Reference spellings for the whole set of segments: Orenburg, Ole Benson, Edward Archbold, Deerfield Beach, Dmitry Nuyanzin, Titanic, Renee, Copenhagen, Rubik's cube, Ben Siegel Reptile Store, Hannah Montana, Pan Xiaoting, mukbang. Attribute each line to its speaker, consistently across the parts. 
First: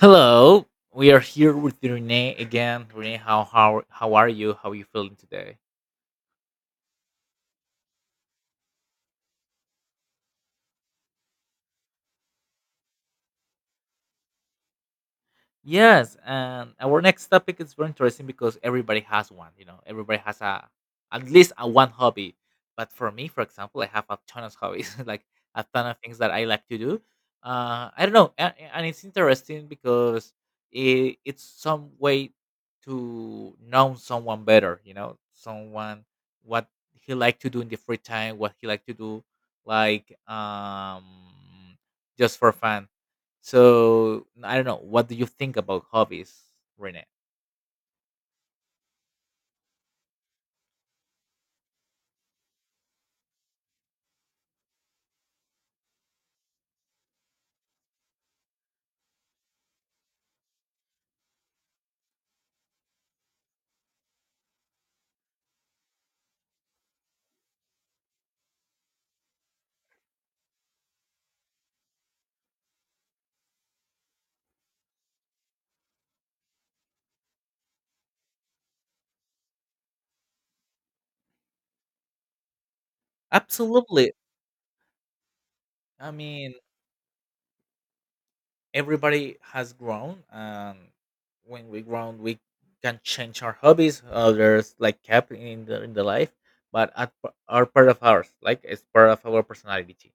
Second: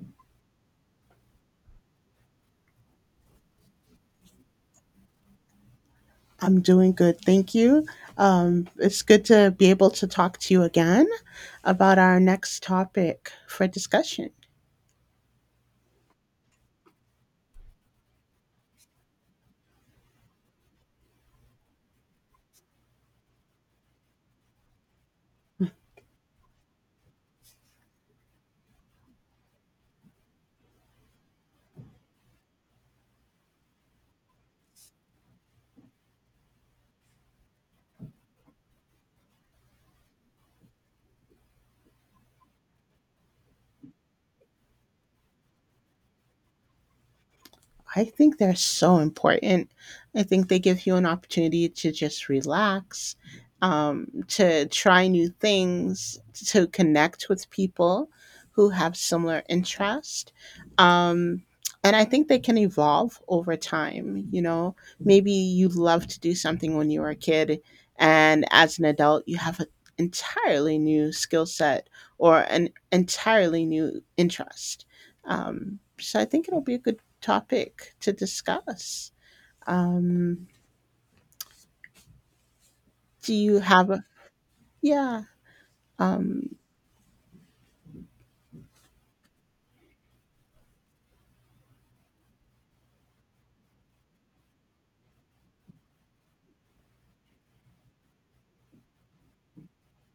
Speaker 1: Hello, we are here with Renee again. Renee, how are you? How are you feeling today?
Speaker 2: I'm doing good. Thank you. It's good to be able to talk to you again about our next topic for discussion.
Speaker 1: Yes, and our next topic is very interesting because everybody has one. You know, everybody has a at least a one hobby. But for me, for example, I have a ton of hobbies, like a ton of things that I like to do. I don't know, and it's interesting because it's some way to know someone better. You know, someone what he like to do in the free time, what he like to do, like just for fun so I don't know. What do you think about hobbies, Renee?
Speaker 2: I think they're so important. I think they give you an opportunity to just relax, to try new things, to connect with people who have similar interest. Um, and I think they can evolve over time. You know, maybe you love to do something when you were a kid, and as an adult, you have an entirely new skill set or an entirely new interest. So I think it'll be a good topic to discuss. Um, do you have a
Speaker 1: Absolutely.
Speaker 2: yeah?
Speaker 1: I mean,
Speaker 2: Um,
Speaker 1: everybody has grown, and when we grown, we can change our hobbies. Others like kept in the life, but at, are part of ours. Like it's part of our personality.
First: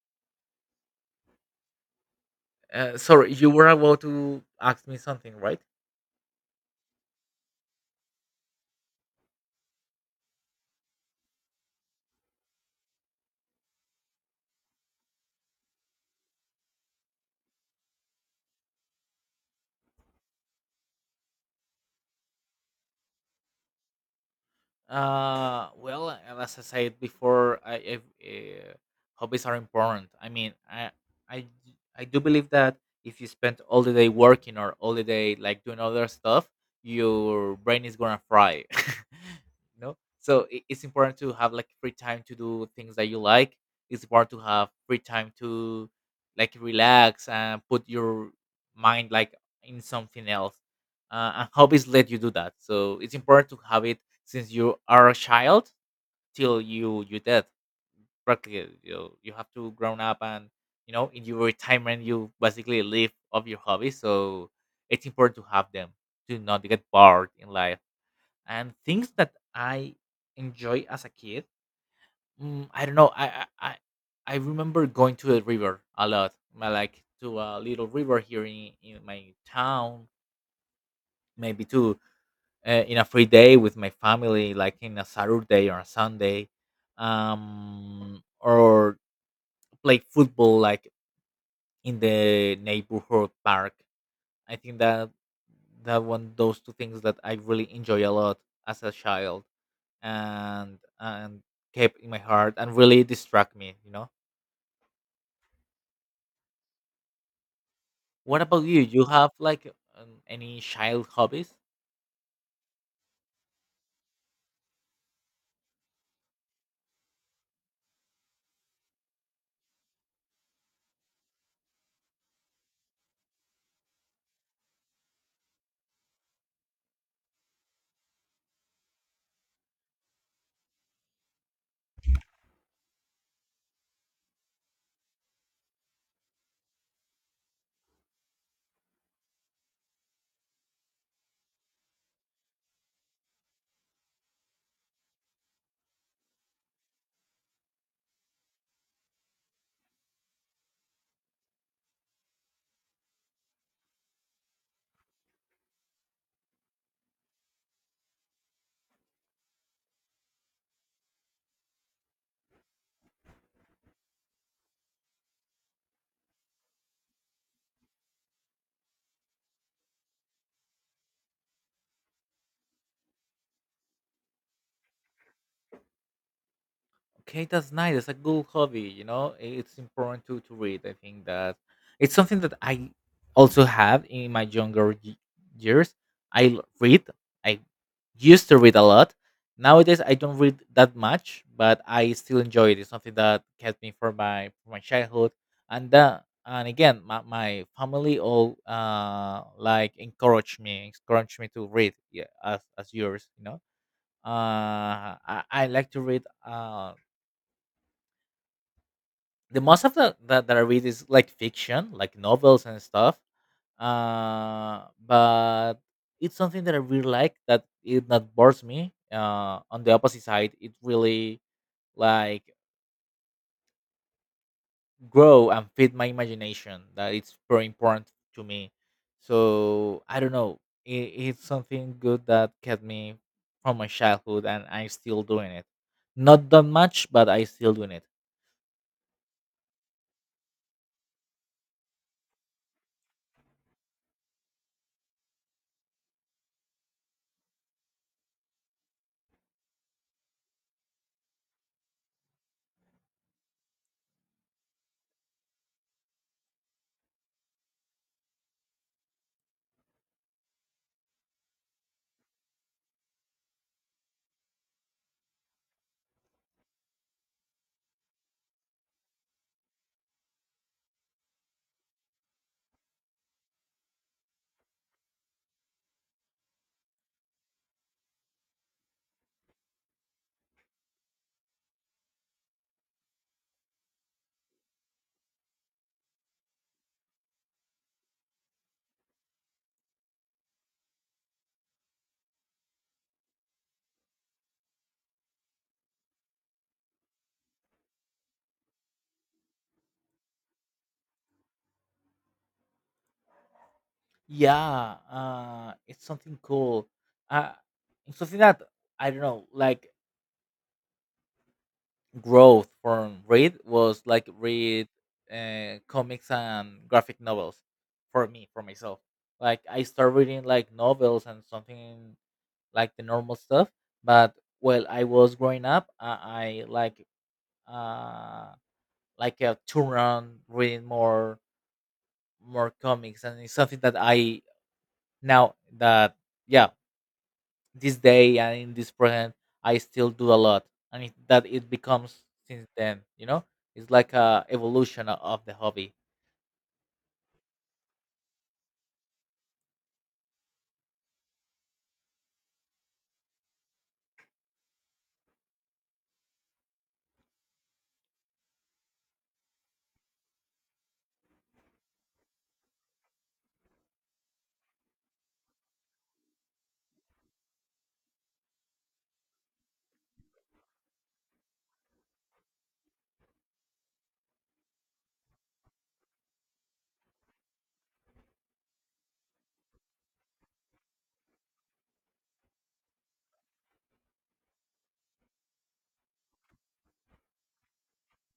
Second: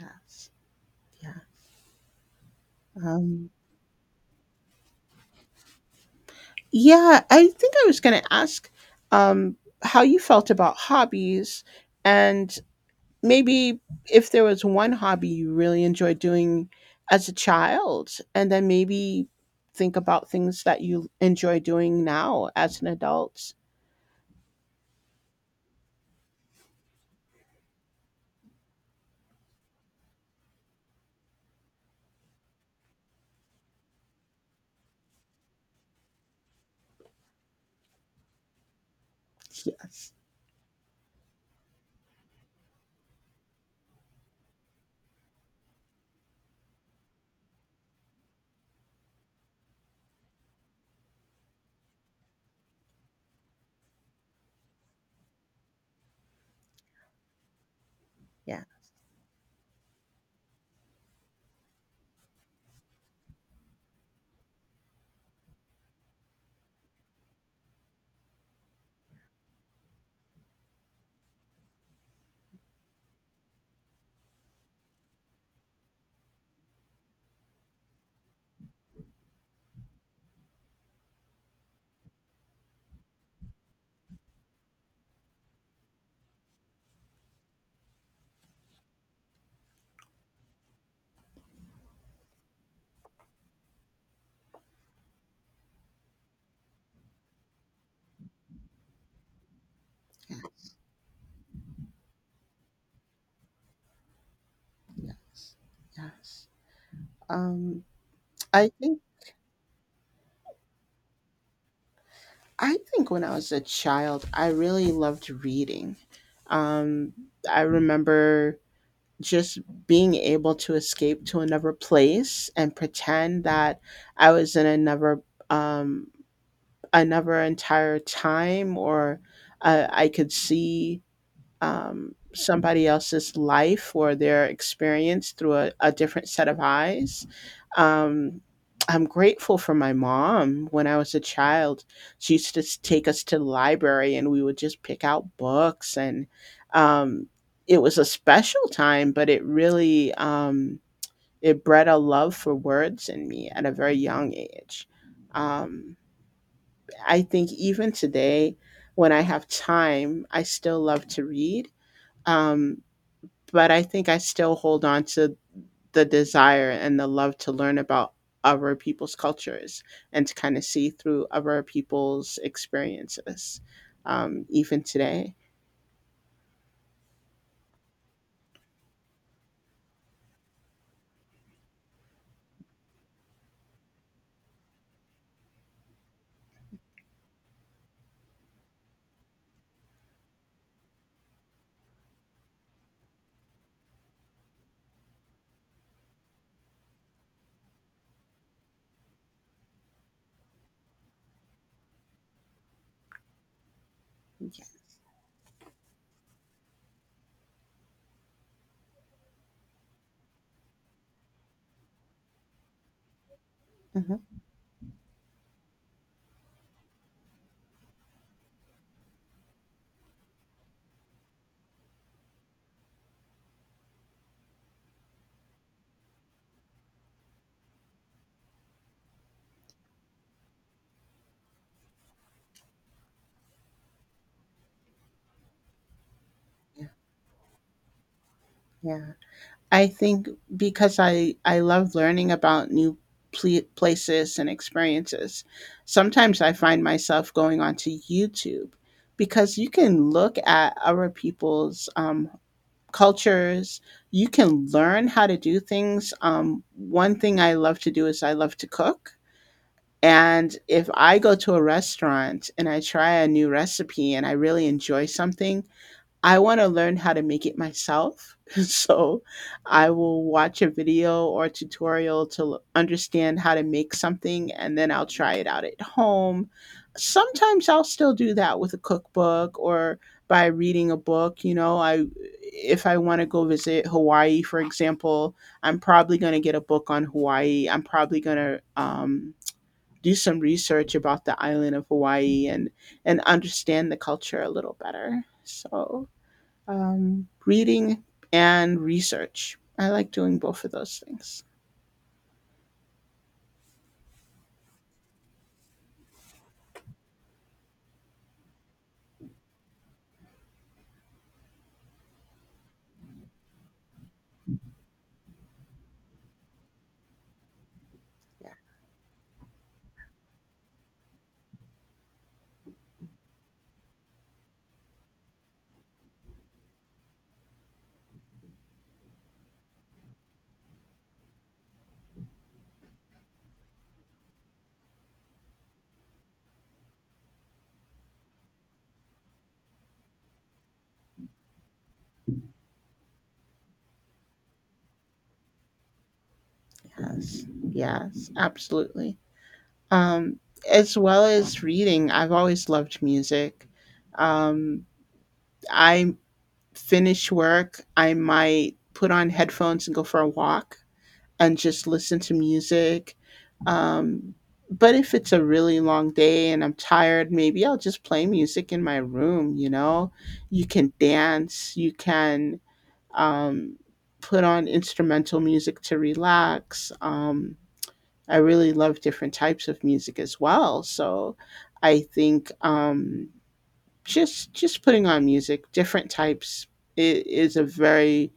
Speaker 2: yes, yeah,
Speaker 1: Sorry, you
Speaker 2: um,
Speaker 1: were about to ask me something, right?
Speaker 2: yeah. I think I was going to ask um, how you felt about hobbies, and maybe if there was one hobby you really enjoyed doing as a child, and then maybe think about things that you enjoy doing now as an adult.
Speaker 1: Well, and as I said before, I uh, hobbies are important. I mean, I do believe that if you spend all the day working or all the day like doing other stuff, your brain is gonna fry. No,
Speaker 2: Yes,
Speaker 1: so it's important to have like free time to do things that you like. It's important to have free time to like relax and put your mind like in something else and hobbies let you do that. So it's important to have it since you are a child till you dead.
Speaker 2: yeah,
Speaker 1: Practically, you have to grown up and you know in your retirement you basically live of your hobbies. So it's important to have them to not get bored in life. And things that I enjoy as a kid, I don't know. I remember going to a river a lot. My like to a little river here in my town, maybe to in a free day with my family, like in a Saturday or a Sunday, or play football like in the neighborhood park. I think that that one those two things that I really enjoy a lot as a child and kept in my heart and really distract me, you know.
Speaker 2: yes, yes. Um,
Speaker 1: What about
Speaker 2: I
Speaker 1: you?
Speaker 2: think.
Speaker 1: You have like any child hobbies?
Speaker 2: I think when I was a child, I really loved reading. Um, I remember just being able to escape to another place and pretend that I was in um, another entire time, or I could see somebody else's life or their experience through a different set of eyes. Um, I'm grateful for my mom. When I was a child, she used to take us to the library and we would just pick out books. And um, it was a special time, but it really it bred a love for words in me at a very young age. Um, I think even today, when I have time, I still love to read. Um, but I think I still hold on to the desire and the love to learn about other people's cultures and to kind of see through other people's experiences, even today.
Speaker 1: Okay, that's nice. It's a good hobby. You know, it's important to read. I think that it's something that I also have in my younger years. Read. I used to read a lot. Nowadays, I don't read that much, but I still enjoy it. It's something that kept me from my childhood, and that and again, my family all like encourage me to read. Yeah, as yours, you know. I like to read. The most of the that, that I read is like fiction, like novels and stuff.
Speaker 2: Mhm.
Speaker 1: But it's something that I really like that it not bores me. On the opposite side, it really like grow and feed my imagination. That it's very important to me. So I don't know. It's something good that kept me from my childhood, and I'm still doing it. Not that
Speaker 2: Yeah.
Speaker 1: much, but I still doing it.
Speaker 2: Yeah. I think because I love learning about new places and experiences, sometimes I find myself going onto YouTube because you can look at other people's cultures. You can learn how to do things. One thing I love to do is I love to cook. And if I go to a restaurant and I try a new recipe and I really enjoy something, I want to learn how to make it myself. So I will watch a video or a tutorial to understand how to make something and then I'll try it out at home. Sometimes I'll still do that with a cookbook or by reading a book, you know, I if I want to go visit Hawaii, for example, I'm probably going to get a book on Hawaii. I'm probably going to do some research about the island of Hawaii and understand the culture a little better. So reading and research. I like doing both of those things.
Speaker 1: Yeah, it's something cool. Uh, it's something that I don't know, like growth from read was like read comics and graphic novels for me, for myself. Like I started reading like novels and something like the normal stuff, but while I was growing up, I uh like a turn on reading more comics, and it's something that I now that yeah this day and in this present I still do a lot and that it becomes since then, you know, it's like a evolution of the hobby.
Speaker 2: Yes, yes, absolutely. Um, as well as reading, I've always loved music. Um, I finish work, I might put on headphones and go for a walk and just listen to music. Um, but if it's a really long day and I'm tired, maybe I'll just play music in my room, you know? You can dance, you can um, put on instrumental music to relax. I really love different types of music as well. So I think just putting on music, different types, i- is a very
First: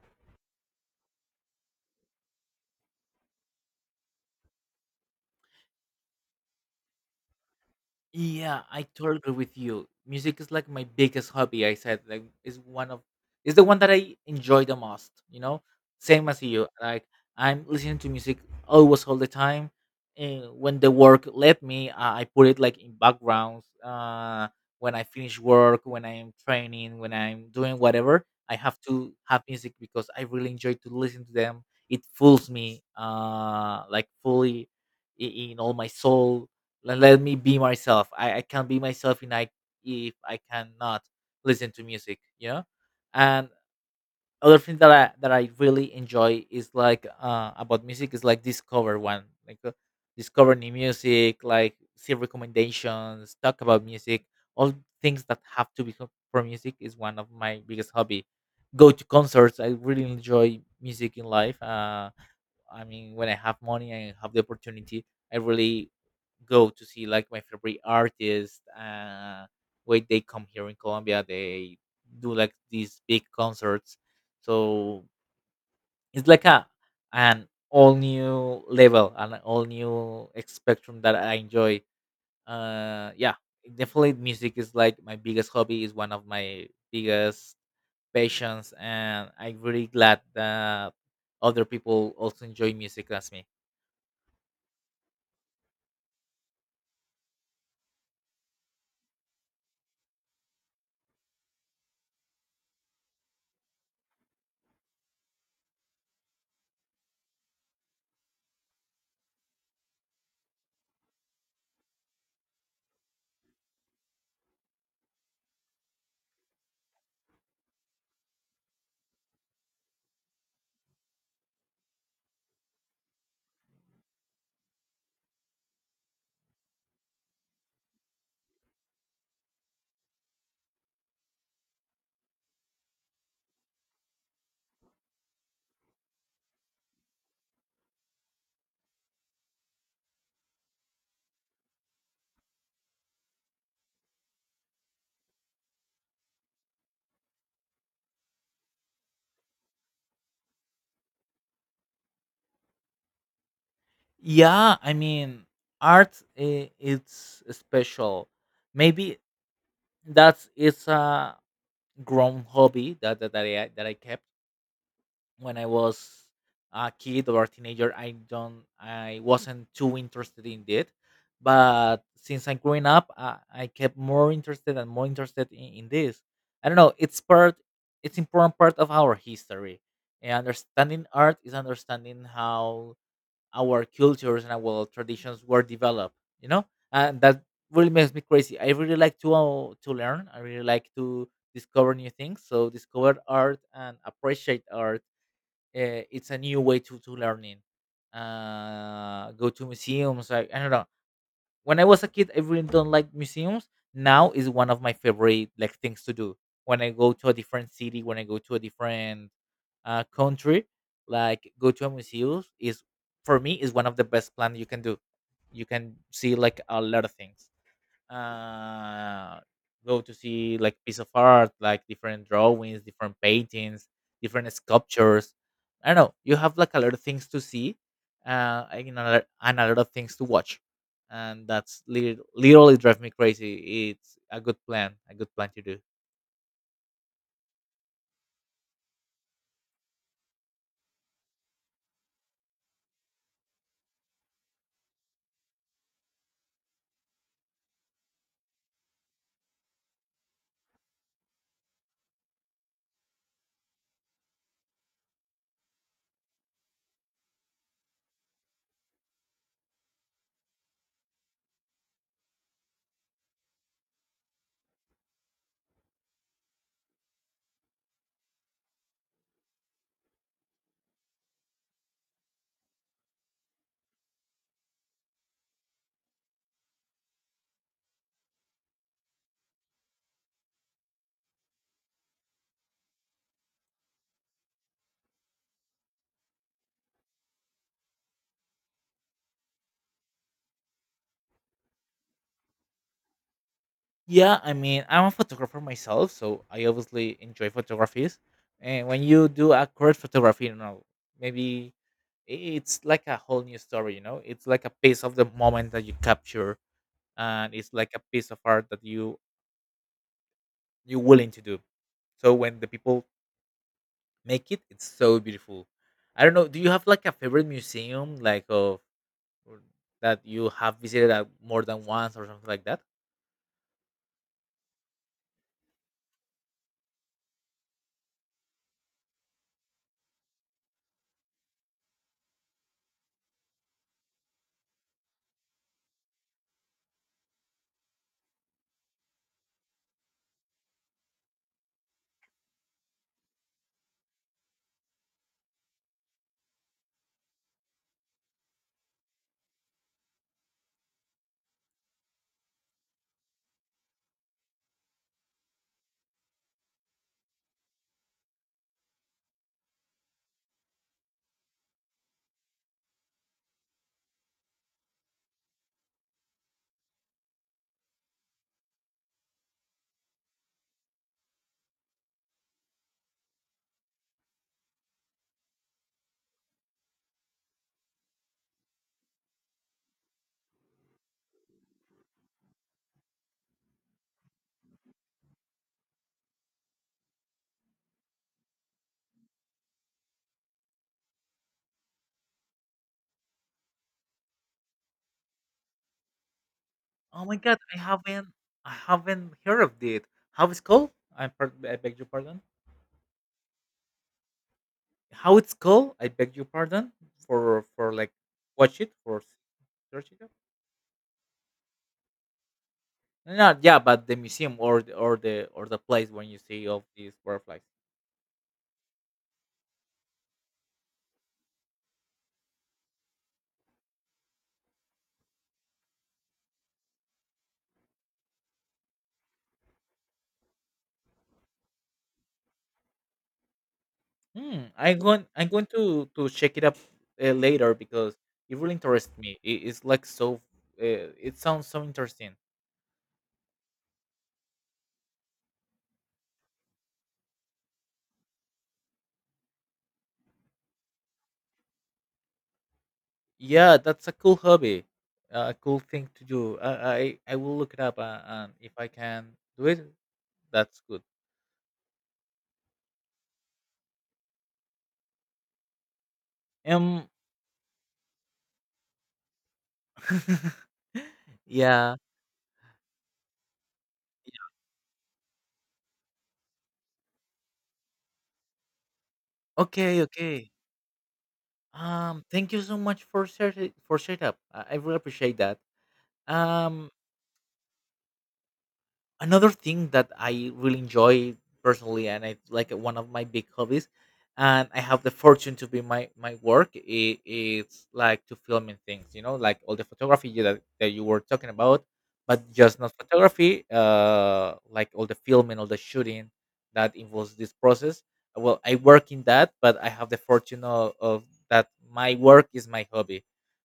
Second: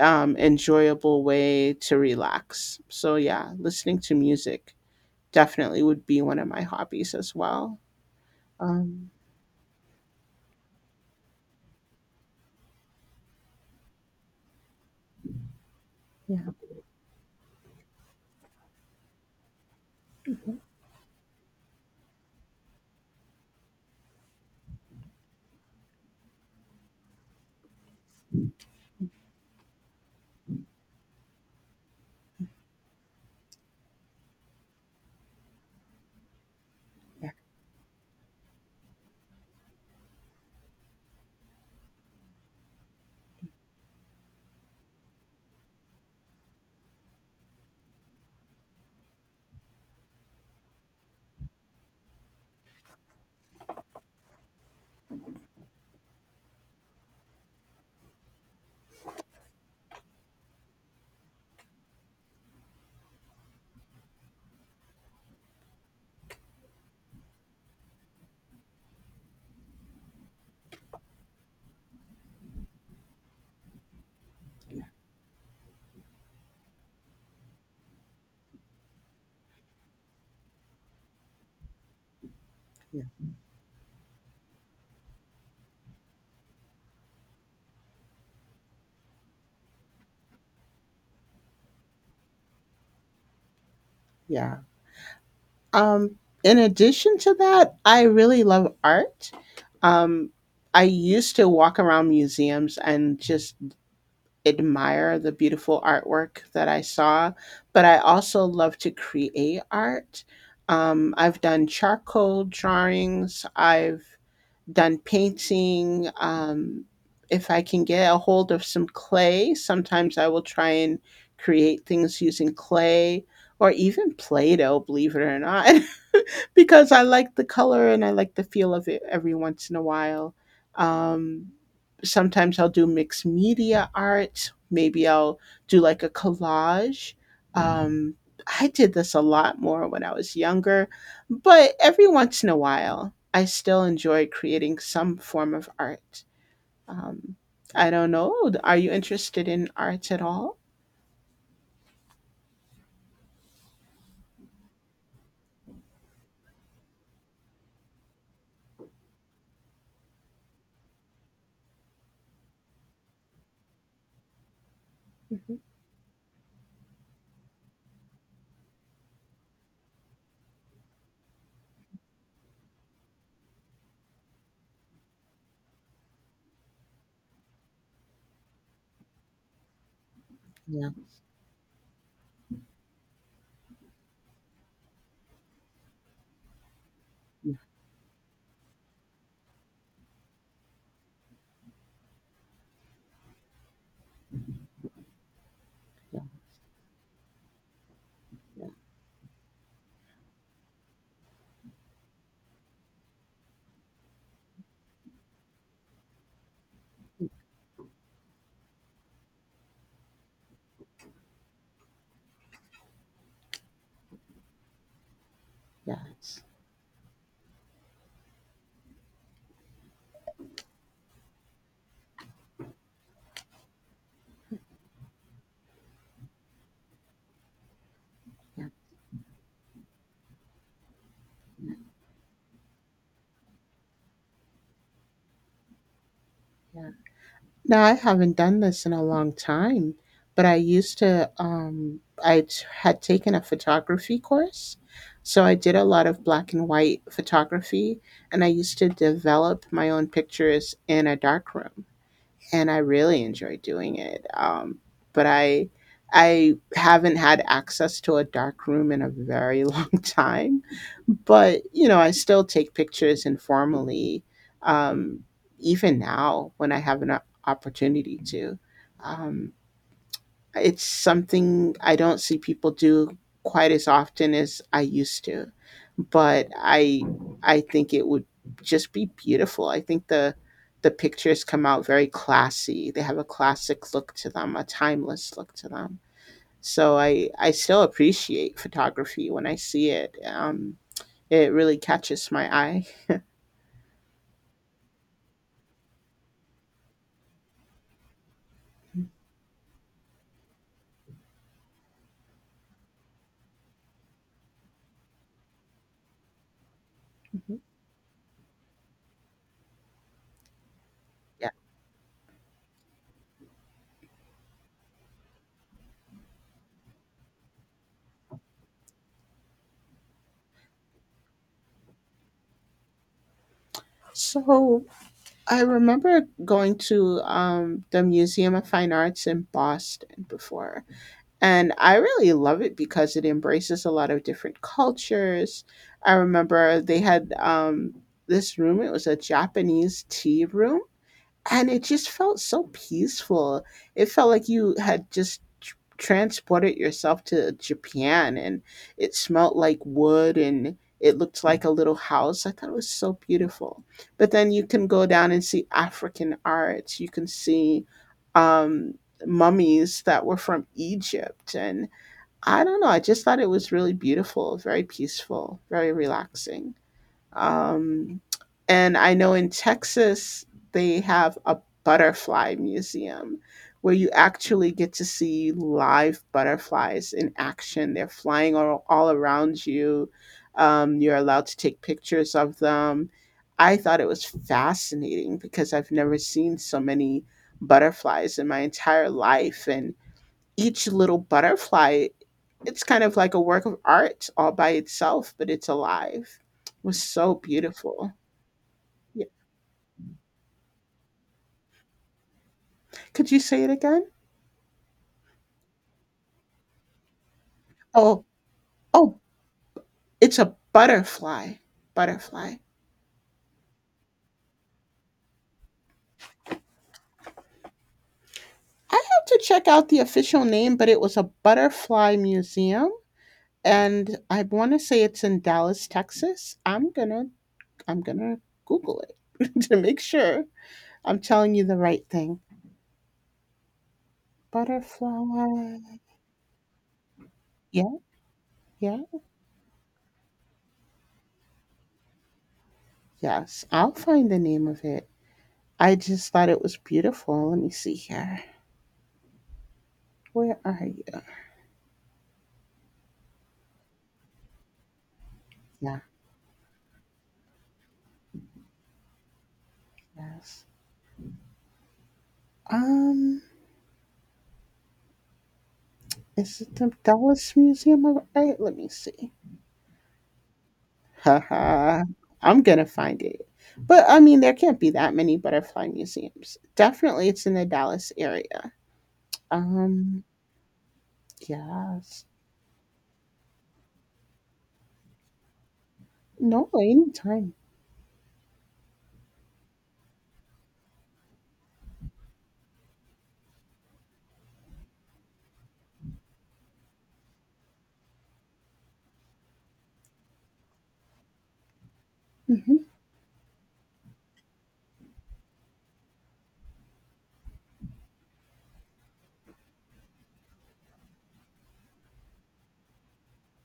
Speaker 2: enjoyable way to relax. So yeah, listening to music definitely would be one of my hobbies as well.
Speaker 1: Yeah, I
Speaker 2: Um,
Speaker 1: totally agree with you. Music is like my biggest hobby. I said like is one of is the one that I enjoy the most. You know, same
Speaker 2: yeah,
Speaker 1: as you. Like I'm listening to music always all the time. And when the work let me, I put it like in backgrounds. When I finish work, when I am training, when I'm doing whatever, I have to have music because I really enjoy to listen to them. It fools me, like fully in all my soul let me be myself. I can not be myself in if I cannot listen to music, you know. And other thing that i really enjoy is like about music is like discover one like discover new music, like see recommendations, talk about music, all things that have to be for music is one of my biggest hobby. Go to concerts, I really enjoy music in life. I mean, when I have money and have the opportunity, I really go to see like my favorite artists. When they come here in Colombia, they do like these big concerts. So it's like a an all new level, an all new spectrum that I enjoy.
Speaker 2: yeah,
Speaker 1: Yeah, definitely music is like my biggest hobby, is one of my biggest passions, and I'm really glad that other people also enjoy music as me.
Speaker 2: yeah. Um, in addition to that, I really love art. Um, I used to walk around museums and just admire the beautiful artwork that I saw, but I also love to create art. I've done charcoal drawings, I've done painting. If I can get a hold of some clay, sometimes I will try and create things using clay or even Play Doh, believe it or not. Because I like the color and I like the feel of it every once in a while. Um, Sometimes I'll do mixed media art. Maybe I'll do like a collage. Um, I did this a lot more when I was younger, but every once in a while, I still enjoy creating some form of art. Um, I don't know. Are you interested in art at all?
Speaker 1: Yeah, I mean, art it's special. Maybe that's it's a grown hobby that I kept when
Speaker 2: Mhm.
Speaker 1: I was a kid or a teenager. I wasn't too interested in it, but since I'm growing up, I kept more interested and more interested in this. I don't know. It's part. It's important part of our history. And
Speaker 2: Yeah,
Speaker 1: understanding art is understanding how our cultures and our traditions were developed, you know, and that
Speaker 2: yeah,
Speaker 1: really makes me crazy. I really like to learn. I really like to discover new things. So discover art and appreciate art,
Speaker 2: yeah,
Speaker 1: it's a new way to learning.
Speaker 2: yeah,
Speaker 1: Go to museums. I don't know. When I was a kid, I really don't like museums. Now is one of my favorite like things to do. When I go to a different city, when I go to a different country, like go to a museum is for me is one of the best plans you can do. You can
Speaker 2: yeah,
Speaker 1: see
Speaker 2: it's-
Speaker 1: like a lot of things, uh, go to see like piece of art, like different drawings, different paintings, different sculptures. I don't know. You have like a lot of things to see, and, you know, and a lot of things to watch, and that's literally drive me crazy. It's a good plan to do.
Speaker 2: yeah. Now I haven't done this in a long time, but I used to. Um, had taken a photography course, so I did a lot of black and white photography, and I used to develop my own pictures in a darkroom, and I really enjoy doing it. But I haven't had access to a dark room in a very long time. But you know, I still take pictures informally, um, even now when I have an opportunity to. Um, it's something I don't see people do quite as often as I used to, but I think it would just be beautiful. I think the pictures come out very classy. They have a classic look to them, a timeless look to them. So I still appreciate photography when I see it. It really catches my eye.
Speaker 1: Yeah, I mean, I'm a photographer myself, so I obviously enjoy photographies. And when you do accurate photography, you know, maybe i- it's like a whole new story, you know? It's like a piece of the moment that you capture and
Speaker 2: Mhm.
Speaker 1: it's like a piece of art that you're willing to
Speaker 2: Yeah.
Speaker 1: do. So when the people make it, it's so beautiful. I don't know, do you have like a favorite museum like of or that you have visited at more than once or something like that?
Speaker 2: So I remember going to the Museum of Fine Arts in Boston before, and I really love it because it embraces a lot of different cultures. I remember they had this room, it was a Japanese tea room and it just felt so peaceful. It felt like you had just transported yourself to Japan and it smelled like wood and it looked like a little house. I thought it was so beautiful. But then you can go down and see African arts. You can see um, mummies that were from Egypt. And I don't know. I just thought it was really beautiful, very peaceful, very relaxing. Um, and I know in Texas, they have a butterfly museum where you actually get to see live butterflies in action. They're flying all around you. You're allowed to take pictures of them. I thought it was fascinating because I've never seen so many butterflies in my entire life. And each little butterfly it's kind of like a work of art all by itself, but it's alive. It was
Speaker 1: Oh
Speaker 2: so
Speaker 1: my god,
Speaker 2: beautiful.
Speaker 1: I
Speaker 2: Yeah.
Speaker 1: haven't heard of it. How it's called? I beg your pardon.
Speaker 2: Could you say it again?
Speaker 1: How it's called? I beg your pardon for like
Speaker 2: Oh,
Speaker 1: watch it
Speaker 2: oh,
Speaker 1: search it up.
Speaker 2: it's a butterfly. Butterfly.
Speaker 1: No, yeah, but the museum or the place when you see of these butterflies.
Speaker 2: I have to check out the official name, but it was a butterfly museum, and I want to say it's in Dallas, Texas. I'm gonna Google it to make sure I'm telling you the right thing.
Speaker 1: Hmm, I'm going
Speaker 2: Butterfly.
Speaker 1: to check it up later
Speaker 2: Yeah,
Speaker 1: because it really
Speaker 2: yeah,
Speaker 1: interests me. It's like so. It sounds so interesting.
Speaker 2: yes. I'll find the name of it. I just thought it was beautiful. Let me see here. Where are you?
Speaker 1: Yeah, that's a cool hobby, a cool
Speaker 2: Yeah,
Speaker 1: thing to do. I will look it up, and if I can do it,
Speaker 2: yes.
Speaker 1: that's good.
Speaker 2: Um, is it the
Speaker 1: Um,
Speaker 2: Dallas Museum of Art? Let me see.
Speaker 1: yeah.
Speaker 2: Haha, I'm gonna find it. But I mean, there can't be that many butterfly museums. Definitely, it's in the Dallas area.
Speaker 1: Okay,
Speaker 2: Um,
Speaker 1: okay.
Speaker 2: yes.
Speaker 1: Thank you so much for share for setup. I really appreciate that.
Speaker 2: No,
Speaker 1: Um,
Speaker 2: anytime.
Speaker 1: another thing that I really enjoy personally, and I like it, one of my big hobbies, and I have the fortune to be my work. It's like to filming things, you know, like all the photography that that you were talking about, but just
Speaker 2: Mhm.
Speaker 1: not photography. Like all the filming, all the shooting that involves this process. Well, I work in that, but I have the fortune of that my work is my hobby.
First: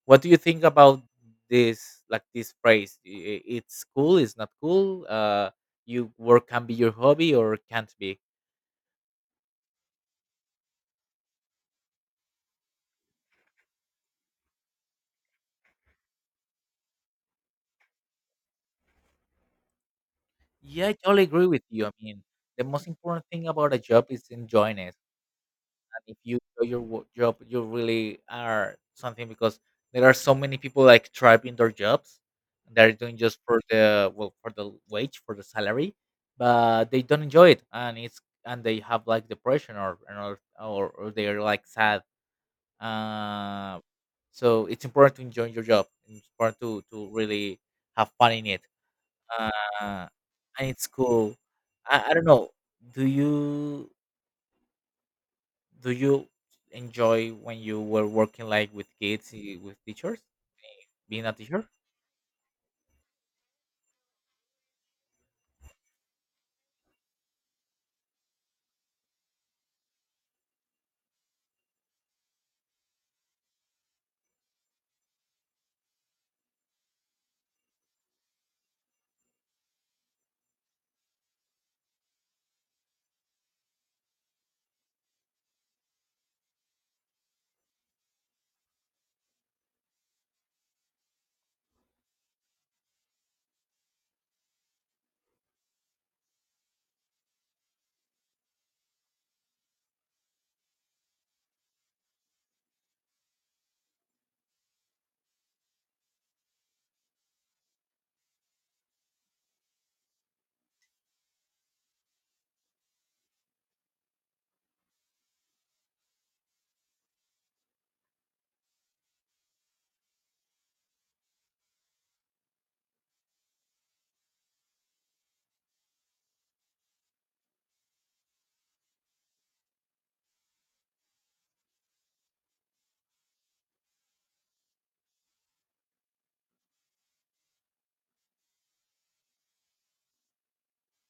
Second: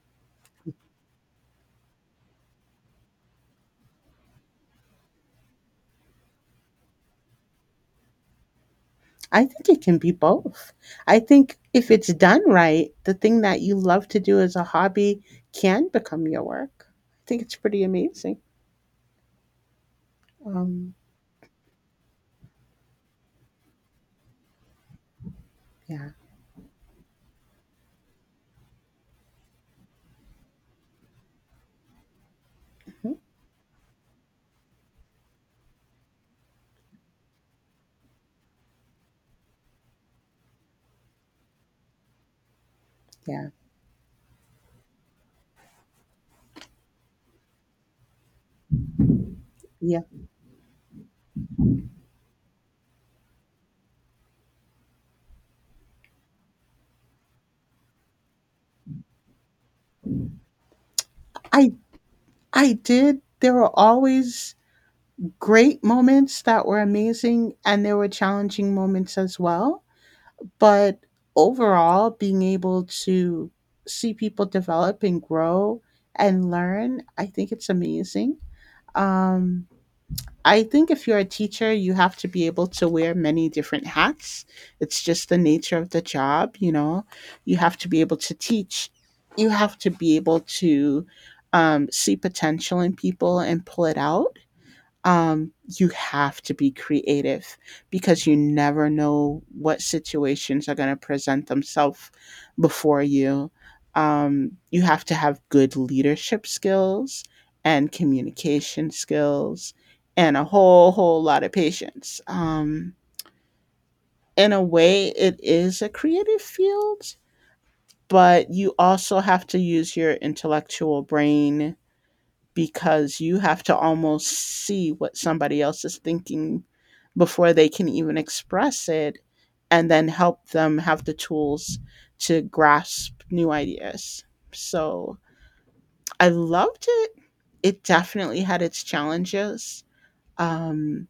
Speaker 1: What do you think about this, like this phrase? It's cool, it's not cool. You work can be your hobby or can't be.
Speaker 2: I think it can be both. I think if it's done right, the thing that you love to do as a hobby can become your work. I think it's pretty amazing.
Speaker 1: Yeah, I
Speaker 2: Um,
Speaker 1: totally agree with you. I mean, the most important thing about a job is enjoying it. And
Speaker 2: yeah,
Speaker 1: if you enjoy your job, you really are something because there are so many people like thriving their jobs. They're
Speaker 2: mhm,
Speaker 1: doing just for the for the wage for the salary, but they don't enjoy it, and it's and they have like depression or they're like sad.
Speaker 2: yeah,
Speaker 1: Uh, so it's important to enjoy your job. And it's important to really have fun in it.
Speaker 2: yeah.
Speaker 1: Uh, and it's cool. I don't know. Do you do you enjoy when you were working like with kids, eh, with teachers being a teacher?
Speaker 2: I I did. There were always great moments that were amazing, and there were challenging moments as well. But overall, being able to see people develop and grow and learn, I think it's amazing. Um, I think if you're a teacher, you have to be able to wear many different hats. It's just the nature of the job, you know. You have to be able to teach. You have to be able to see potential in people and pull it out. You have to be creative because you never know what situations are going to present themselves before you. You have to have good leadership skills and communication skills and a whole lot of patience. In a way, it is a creative field, but you also have to use your intellectual brain because you have to almost see what somebody else is thinking before they can even express it and then help them have the tools to grasp new ideas. So I loved it. It definitely had its challenges. Um,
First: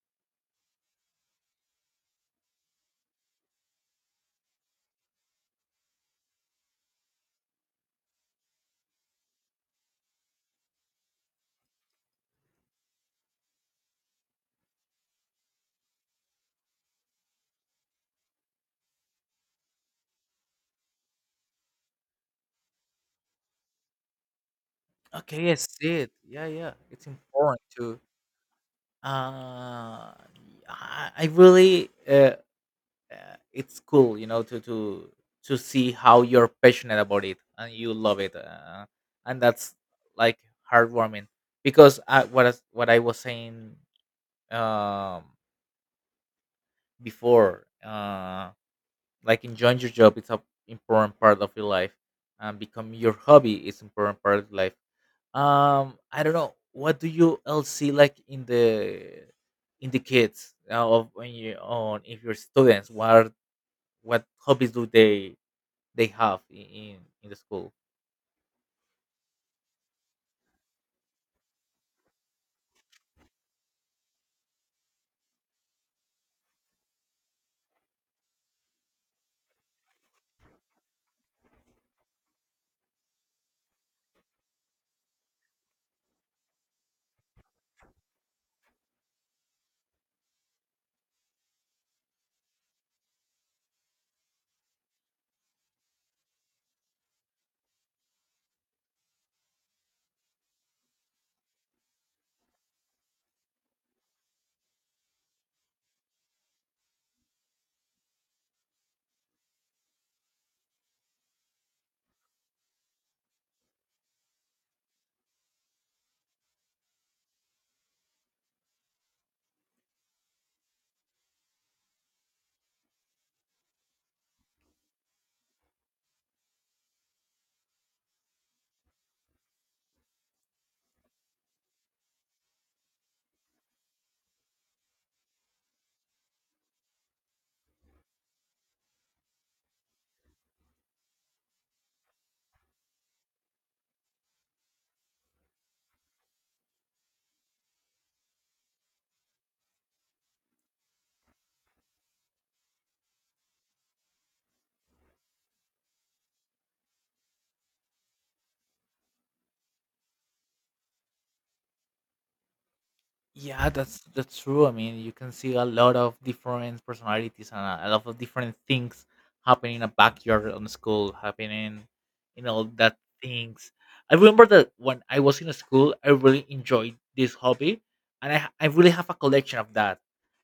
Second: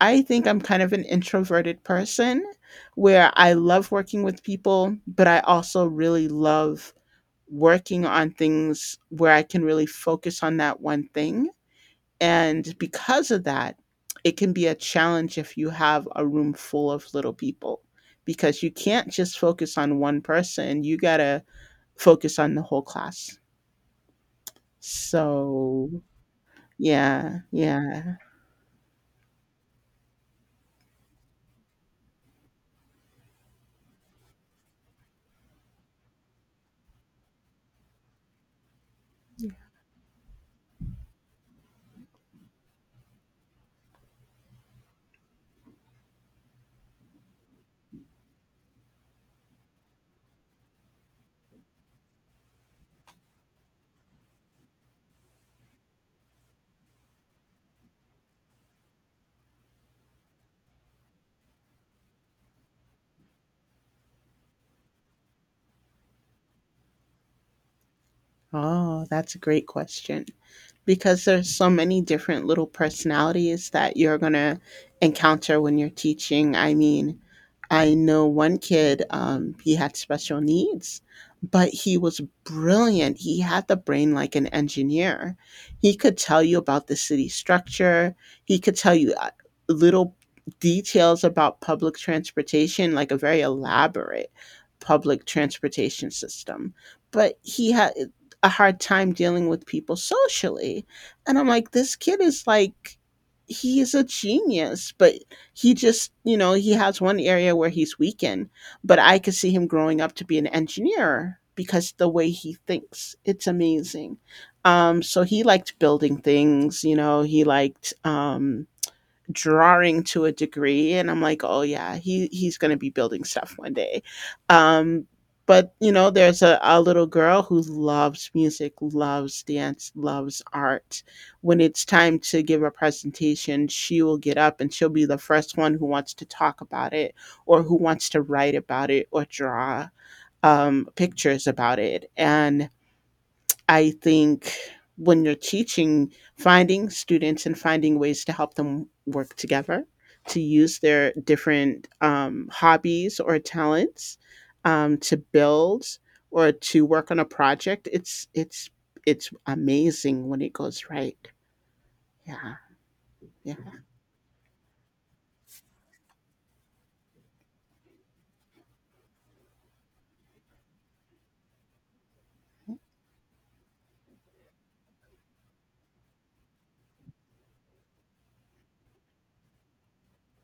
Speaker 2: I think I'm kind of an introverted person where I love working with people, but I also really love working on things where I can really focus on that one thing. And because of that, it can be a challenge if you have a room full of little people because you can't just focus on one person. You got to focus on the whole class.
Speaker 1: Okay, yes,
Speaker 2: So,
Speaker 1: it. Yeah, yeah. It's
Speaker 2: yeah,
Speaker 1: important to.
Speaker 2: yeah.
Speaker 1: Uh, I really it's cool, to see how you're passionate about it and you love it, and that's like heartwarming, because what I was saying um before like enjoying your job, it's a important part of your life, and become your hobby is important part of life. I don't know, what do you else see like in the kids, of when you on if you're students? What hobbies do they have in the school.
Speaker 2: Oh, that's a great question, because there's so many different little personalities that you're going to encounter when you're teaching. I mean, I know one kid, he had special needs, but he was brilliant. He had the brain like an engineer. He could tell you about the city structure, he could tell you little details about public transportation, like a very elaborate public transportation system. But he had a hard time dealing with people socially. And I'm like, this kid is like, he is a genius, but he just, you know, he has one area where he's weak in. But I could see him growing up to be an engineer because the way he thinks, it's amazing. So he liked building things, you know, he liked, drawing to a degree. And I'm like, oh yeah, he's going to be building stuff one day. um but you know, there's a little girl who loves music, loves dance, loves art. When it's time to give a presentation, she will get up and she'll be the first one who wants to talk about it or who wants to write about it or draw pictures about it. And I think when you're teaching, finding students and finding ways to help them work together, to use their different hobbies or talents to build or to work on a project, it's it's amazing when it goes right. Yeah, yeah.
Speaker 1: Yeah, that's true. I mean, you can see a lot of different personalities and a lot of different things happening in a backyard on the school, happening in all that things. I remember that when I was in school, I really enjoyed this hobby, and I really have a collection of that.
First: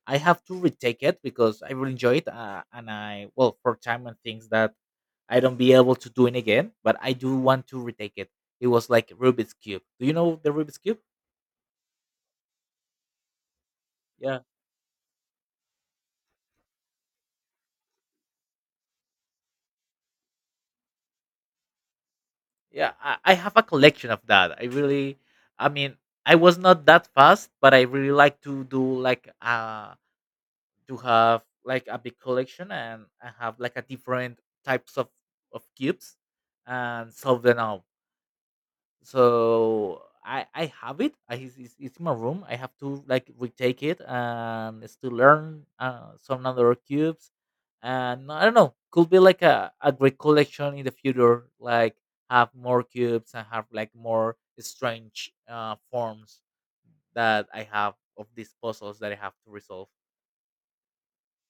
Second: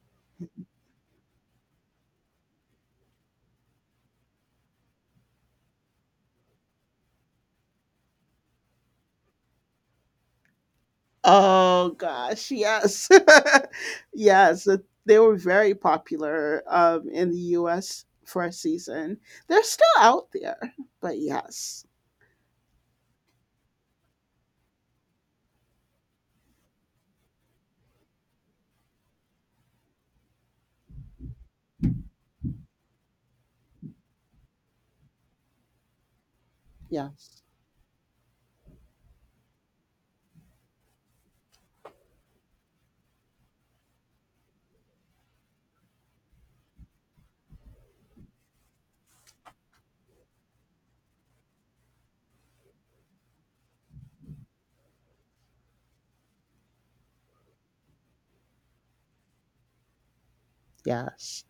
Speaker 1: I have to retake it because I really enjoy it, and I for time and things that I don't be able to do it again, but I do want to retake it. It was like Rubik's cube. Do you know the Rubik's cube?
Speaker 2: Oh gosh, yes,
Speaker 1: Yeah,
Speaker 2: yes. They were very popular in the U.S. for a season. They're still out there, but yes.
Speaker 1: yeah, I have a collection of that. I really, I mean, I was not that fast, but I really like to do like, to have like a big collection. And I have like a different types of cubes and solve
Speaker 2: Yes.
Speaker 1: them out. So I have it. It's, it's in my room. I have to like retake it and still learn, some other cubes. And I don't know, could be like a great collection in the future. Like have more cubes and have like more strange, forms that I have of these puzzles that I have to resolve.
Speaker 2: Yes.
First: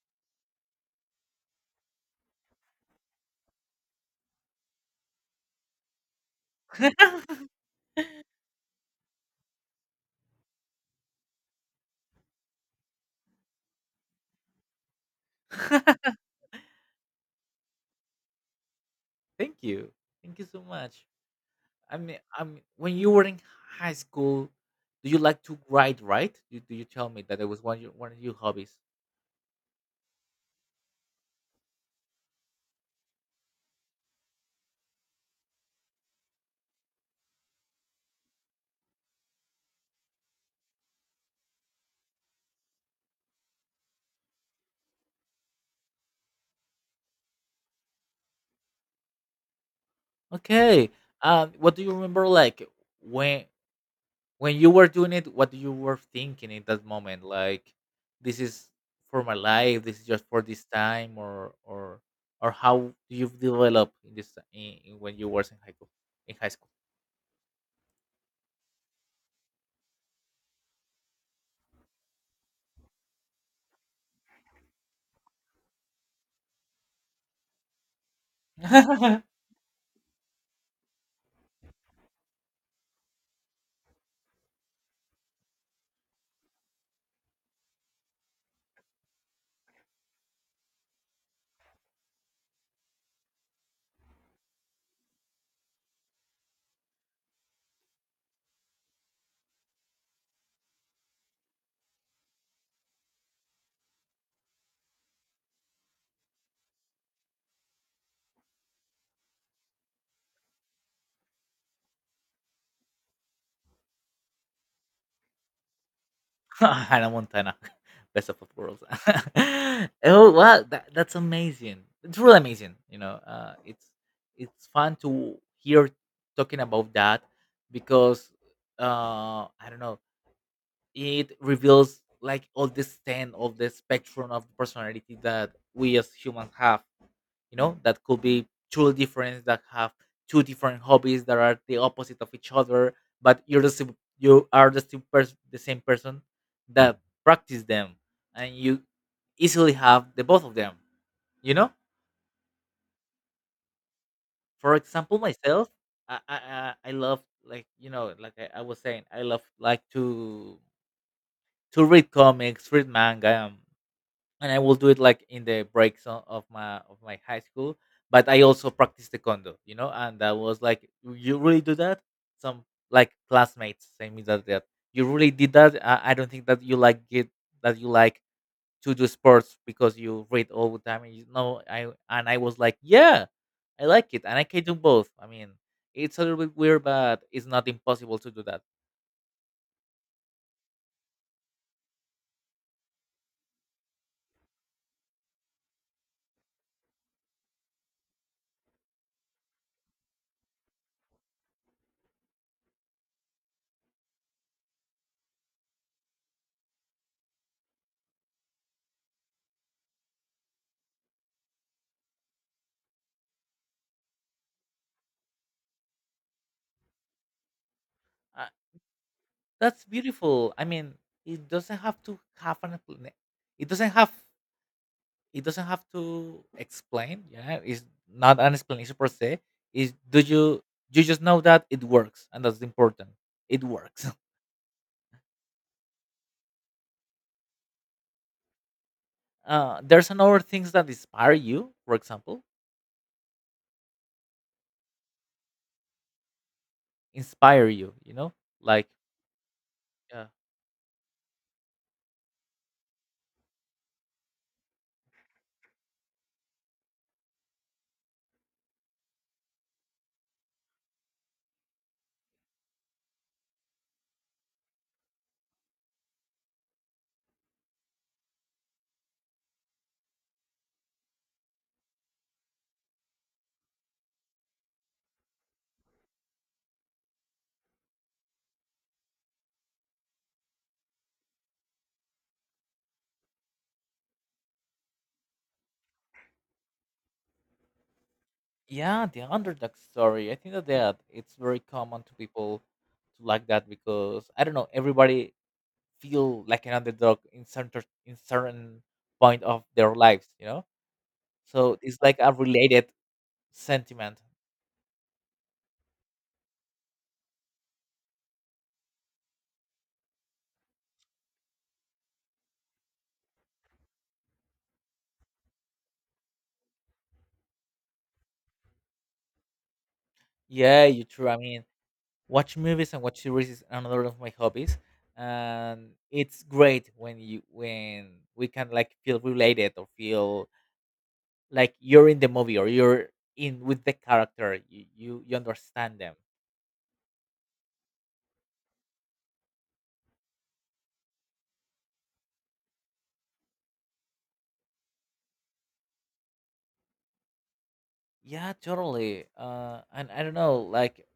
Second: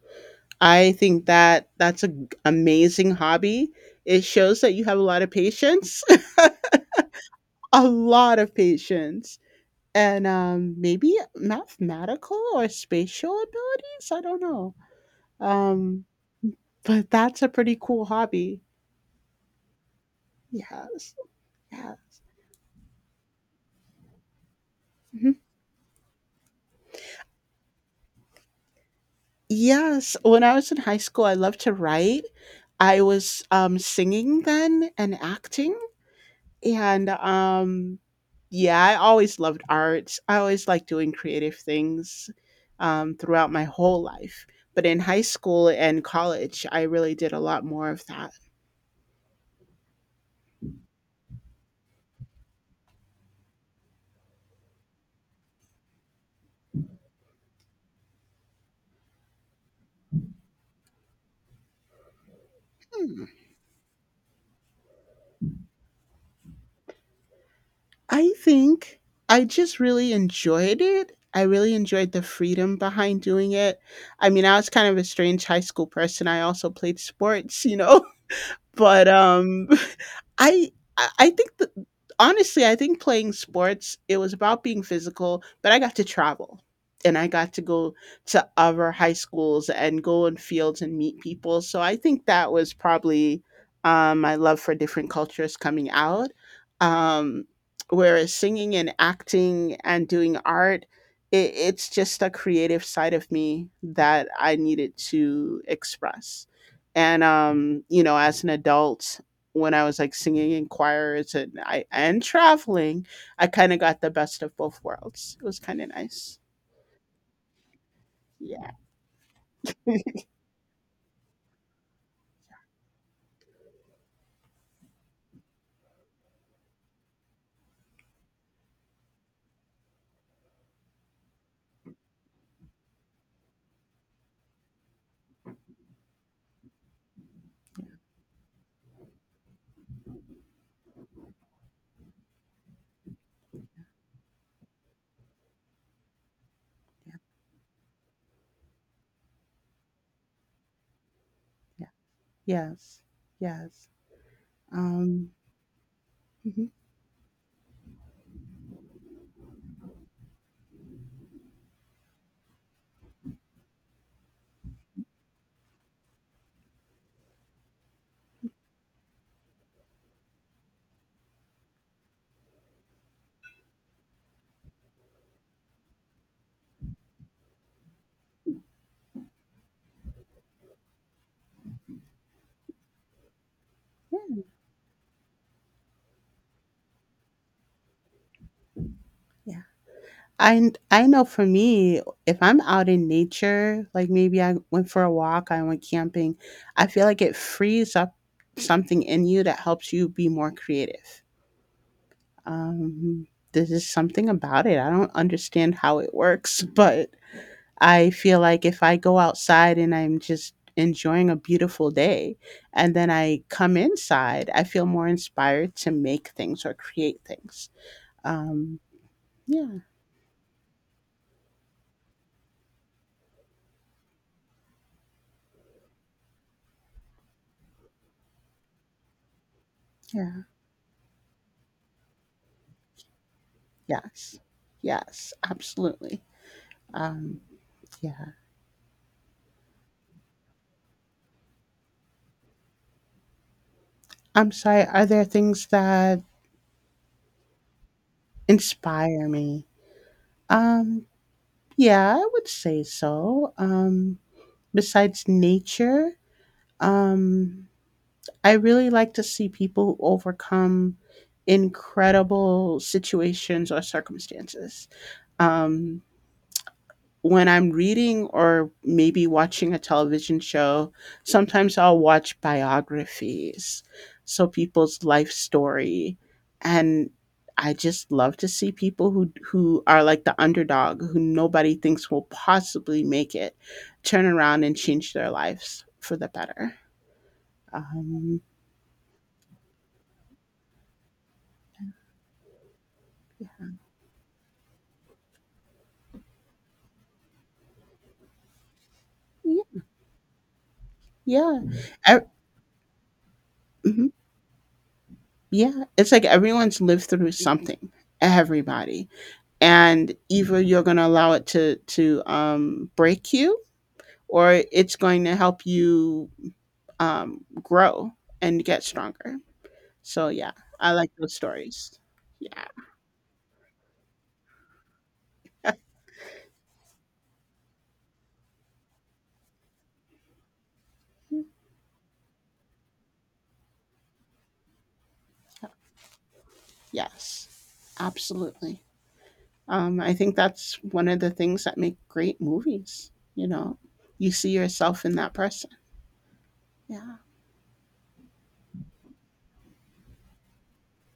Speaker 2: I think that that's an amazing hobby. It shows that you have a lot of patience, a lot of patience, and maybe mathematical or spatial abilities. I don't know. Um, but that's a pretty cool hobby.
Speaker 1: Thank you. Thank you so much.
Speaker 2: Yes.
Speaker 1: I mean,
Speaker 2: Yes.
Speaker 1: I mean, when you were in high school, do you
Speaker 2: Mhm.
Speaker 1: like to write? Right? You, do you tell me that it was one of your hobbies?
Speaker 2: Yes. When I was in high school, I loved to write. I was singing then and acting. And yeah, I always loved arts. I always liked doing creative things throughout my whole life. But in high school and college, I really did a lot more of that.
Speaker 1: Okay. What do you remember? Like when you were doing it, what you were thinking in that moment? Like this is for my life. This is just for this time, or how do
Speaker 2: Hmm.
Speaker 1: you develop in this in when you were in high school? In
Speaker 2: I think I just really enjoyed it. I really enjoyed the freedom behind doing it. I mean, I was kind of a strange high school person. I also played sports, you know,
Speaker 1: high
Speaker 2: but
Speaker 1: school.
Speaker 2: I I think that honestly, I think playing sports, it was about being physical, but I got to travel and I got to go to other high schools and go in fields and meet people. So I think that was probably my love for different cultures coming out. Um, Whereas singing and acting and doing art, it's just a creative side of me that I needed to express. And, you know, as an adult, when I was like singing in choirs and I and traveling, I kind of got the best of both worlds. It was kind of nice.
Speaker 1: Hannah Montana, best of both
Speaker 2: Yeah.
Speaker 1: worlds.
Speaker 2: yeah.
Speaker 1: Oh wow, that's amazing. It's really amazing. You know, it's fun to hear talking about that because I don't know, it reveals like all the stand of the spectrum of personality that we as humans have, you know? That could be two different that have two different hobbies that are the opposite of each other, but you're the same, you are the same, the same person that practice them. And you easily have the both of them, you know.
Speaker 2: Yeah. Yes. Yes.
Speaker 1: For example,
Speaker 2: Um.
Speaker 1: myself, i i,
Speaker 2: Mhm.
Speaker 1: I I love, like, you know, like I was saying, I love like to read comics, read manga. And I will do it like in the breaks of my high school. But I also practice taekwondo, you know, and I was like, "You really do that?" Some like classmates say me that you really did that. I don't think that you like it, that you like to do sports because you read all the time. And you know, I was like, yeah, I like it, and
Speaker 2: Yeah.
Speaker 1: I can do both. I mean, it's a little bit weird, but it's not impossible to do that.
Speaker 2: Yeah. I know for me, if I'm out in nature, like maybe I went for a walk, I went camping, I feel like it frees up something in you that helps you be more creative. Um, there's just something about it. I don't understand how it works, but I feel like if I go outside and I'm just enjoying a beautiful day and then I come inside, I feel more inspired to make things or create things.
Speaker 1: Uh,
Speaker 2: Um, yeah,
Speaker 1: that's beautiful. I mean, it doesn't have to have an. It doesn't have It doesn't have to explain, yeah. It's not an explanation per se. Is do
Speaker 2: yeah,
Speaker 1: you you just know that it works, and that's important. It works.
Speaker 2: yes, yes, absolutely. Um, yeah.
Speaker 1: There's another things that inspire you, for example,
Speaker 2: I'm sorry, are there things that
Speaker 1: inspire you, you know? Like,
Speaker 2: inspire me?
Speaker 1: yeah.
Speaker 2: Um, yeah, I would say so. Besides nature, um, I really like to see people who overcome incredible situations or circumstances. Um, when I'm reading or maybe watching a television show, sometimes I'll watch biographies, so people's life story, and I just love to see people who are like the underdog, who nobody thinks will possibly make it, turn around and change their lives for the better. Um,
Speaker 1: Yeah, the underdog story. I think that that it's very common to people to like that, because I don't know, everybody feel like an underdog in certain point
Speaker 2: yeah.
Speaker 1: of their lives, you know?
Speaker 2: Yeah.
Speaker 1: So it's like
Speaker 2: Ev
Speaker 1: a related
Speaker 2: Mhm.
Speaker 1: sentiment.
Speaker 2: Yeah, it's like everyone's lived through something, everybody. And either you're gonna allow it to break you, or it's going to help you, grow and get stronger. So, yeah,
Speaker 1: Yeah,
Speaker 2: I
Speaker 1: you
Speaker 2: like
Speaker 1: true.
Speaker 2: those
Speaker 1: I mean,
Speaker 2: stories.
Speaker 1: watch
Speaker 2: Yeah.
Speaker 1: movies and watch series is another of my hobbies, and it's great when you when we can like feel related or feel like you're in the movie, or you're in with the character. You understand them.
Speaker 2: Yes. Absolutely. I think that's one of the things that make great movies, you know? You see yourself in that person. Yeah.
Speaker 1: Yeah, totally. And I don't know, like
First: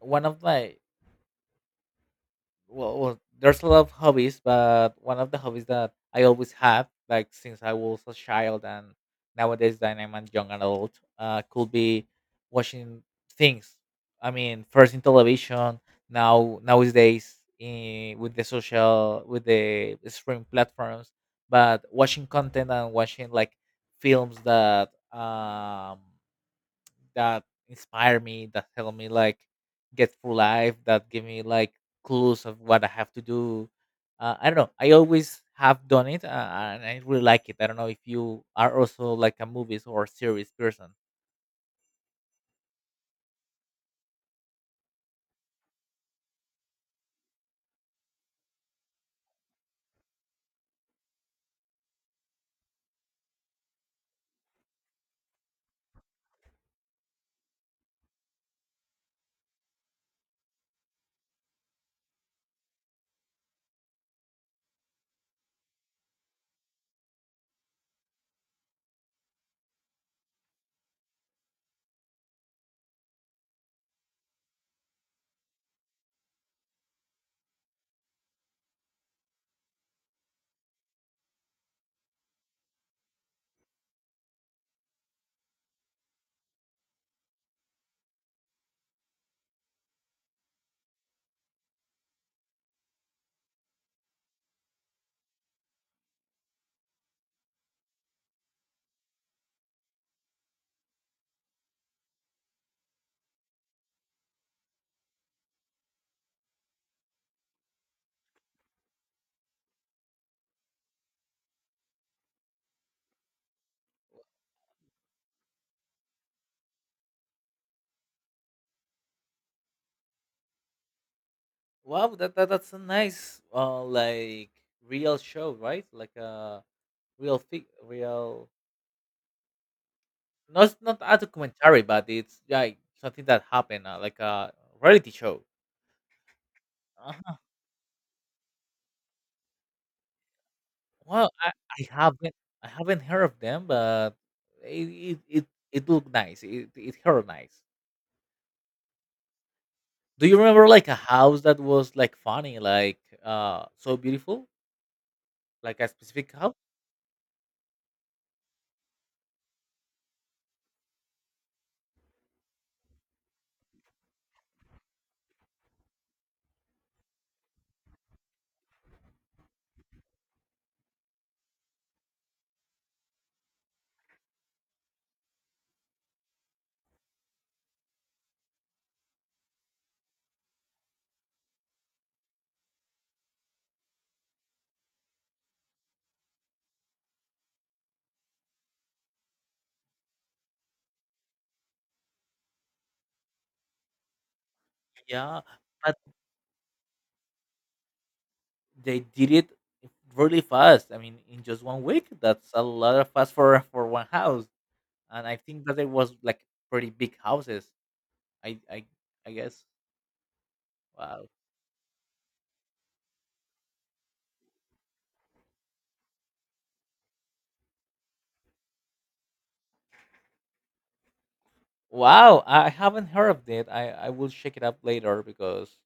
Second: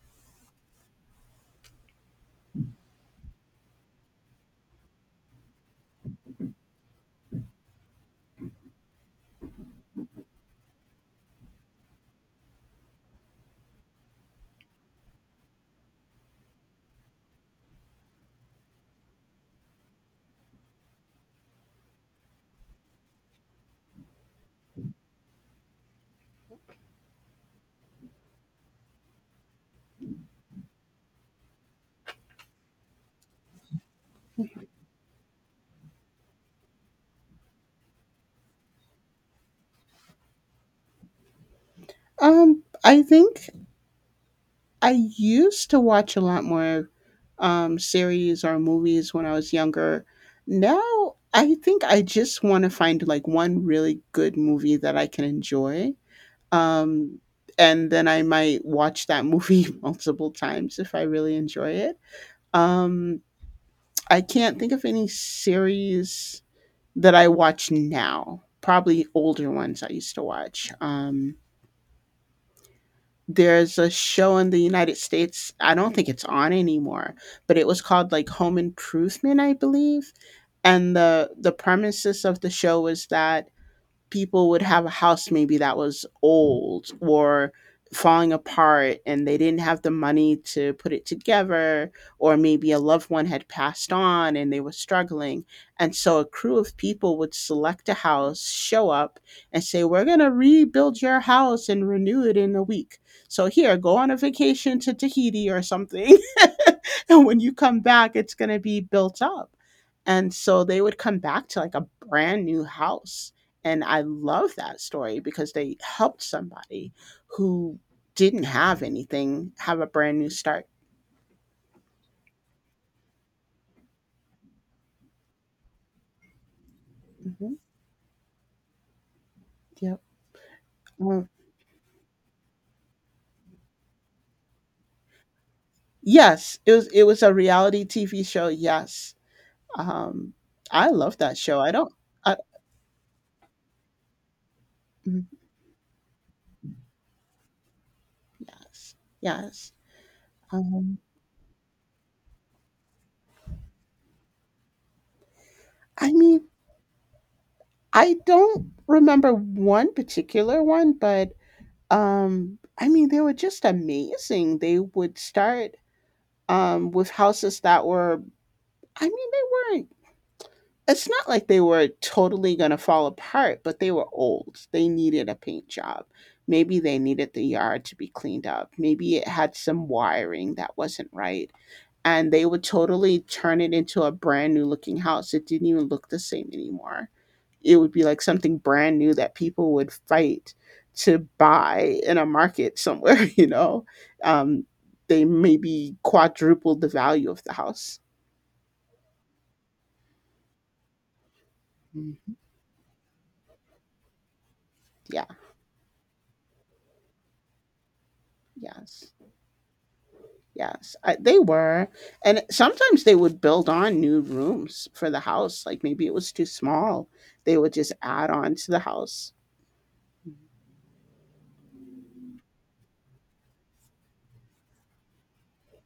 Speaker 1: one of my well, there's a lot of hobbies, but one of the hobbies that I always have like since I was a child, and nowadays that I'm a young adult, could be watching things. I mean, first in television, now nowadays with the social with the streaming platforms. But watching content, and watching like films that um that inspire me, that help me like get through life, that give me like clues of what I have to do. I don't know. I always have done it, and I really like it. I don't know if you are also like a movies or series person.
Speaker 2: I think I used to watch a lot more series or movies when I was younger. Now I think I just want to find like one really good movie that I can enjoy. Um, and then I might watch that movie multiple times if I really enjoy it. Um, I can't think of any series that I watch now. Probably older ones I used to watch. There's a show in the United States, I don't think it's on anymore, but it was called like Home Improvement, I believe. And the premises of the show was that people would have a house maybe that was old or falling apart and they didn't have the money to put it together, or maybe a loved one had passed on and they were struggling, and so a crew of people would select a house, show up and say we're going to rebuild your house and renew it in a week, so here, go on a vacation to Tahiti or something, and when you come back it's going to be built up. And so they would come back to like a brand new house, and I love that story because they helped somebody who didn't have anything have a brand new start.
Speaker 1: Wow, that that's a nice, like real show, right? Like a real
Speaker 2: Mhm.
Speaker 1: real,
Speaker 2: Yep.
Speaker 1: no, it's not a
Speaker 2: Um,
Speaker 1: documentary, but it's like something that happened, like a reality show.
Speaker 2: yes, it was a reality TV show. Yes. Um, I love
Speaker 1: Well,
Speaker 2: that show. I
Speaker 1: I
Speaker 2: don't.
Speaker 1: haven't
Speaker 2: I,
Speaker 1: I haven't heard of them, but
Speaker 2: mm,
Speaker 1: it looked nice. It heard nice.
Speaker 2: yes. Yes.
Speaker 1: Do you remember like a
Speaker 2: Um,
Speaker 1: house that was like funny, like, so beautiful, like a
Speaker 2: I
Speaker 1: specific
Speaker 2: mean,
Speaker 1: house?
Speaker 2: I don't remember one particular one, but I mean, they were just amazing. They would start with houses that were, I mean, they it's not like they were totally gonna fall apart, but they were old. They needed a paint job. Maybe they needed the yard to be cleaned up. Maybe it had some wiring that wasn't right. And they would totally turn it into a brand new looking house. It didn't even look the same anymore. It would be like something brand new that people would fight to buy in a market somewhere, you know? Um, they
Speaker 1: Yeah,
Speaker 2: maybe
Speaker 1: but
Speaker 2: quadrupled the value of the house.
Speaker 1: they did it really fast. I mean, in just 1 week,
Speaker 2: Mhm.
Speaker 1: that's a lot of fast for one house.
Speaker 2: Yeah,
Speaker 1: And I think that it was like pretty big houses. I I
Speaker 2: yes.
Speaker 1: I guess.
Speaker 2: Yes, I
Speaker 1: Wow.
Speaker 2: they were, and sometimes they would build on new rooms for the house, like, maybe it was too small, they would just add on to the house. Mhm.
Speaker 1: Wow, I haven't heard of that. I will check it up later, because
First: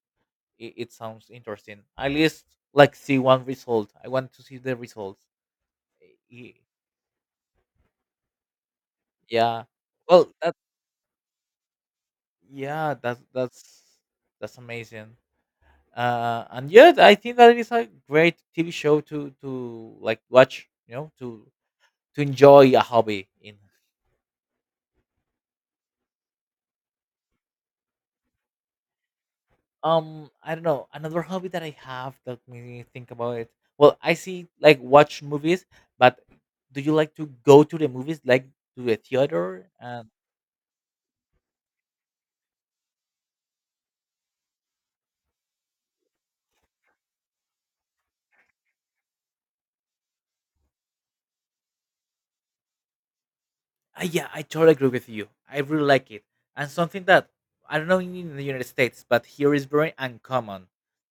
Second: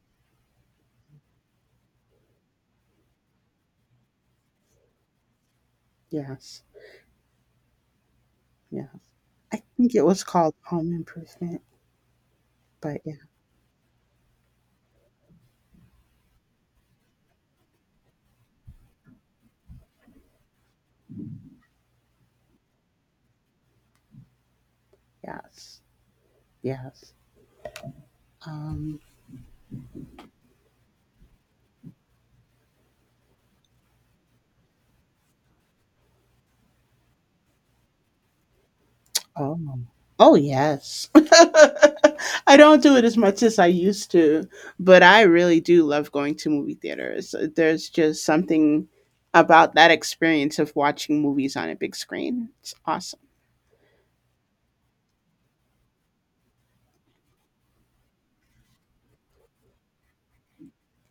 Speaker 1: it sounds interesting. At least like see one result. I want to see the results. Y-
Speaker 2: Yes, yeah. I
Speaker 1: Yeah.
Speaker 2: think it was
Speaker 1: Well, that
Speaker 2: called Home Improvement,
Speaker 1: yeah,
Speaker 2: but yeah,
Speaker 1: that's amazing. And yeah, I think that is a great TV show to like watch. You know, to enjoy a hobby in.
Speaker 2: yes, yes. Um,
Speaker 1: I don't know, another hobby that I have that made me think about it. Well, I see like watch movies, but do you like to go to the movies, like to the
Speaker 2: oh.
Speaker 1: theater and,
Speaker 2: Oh, yes. I don't do it as much as I used to, but I really do love going to movie theaters. There's just something about that experience of watching movies on a big screen. It's awesome.
Speaker 1: Yeah, I totally agree with you. I really like it. And something that I don't know in the United States, but here is very uncommon,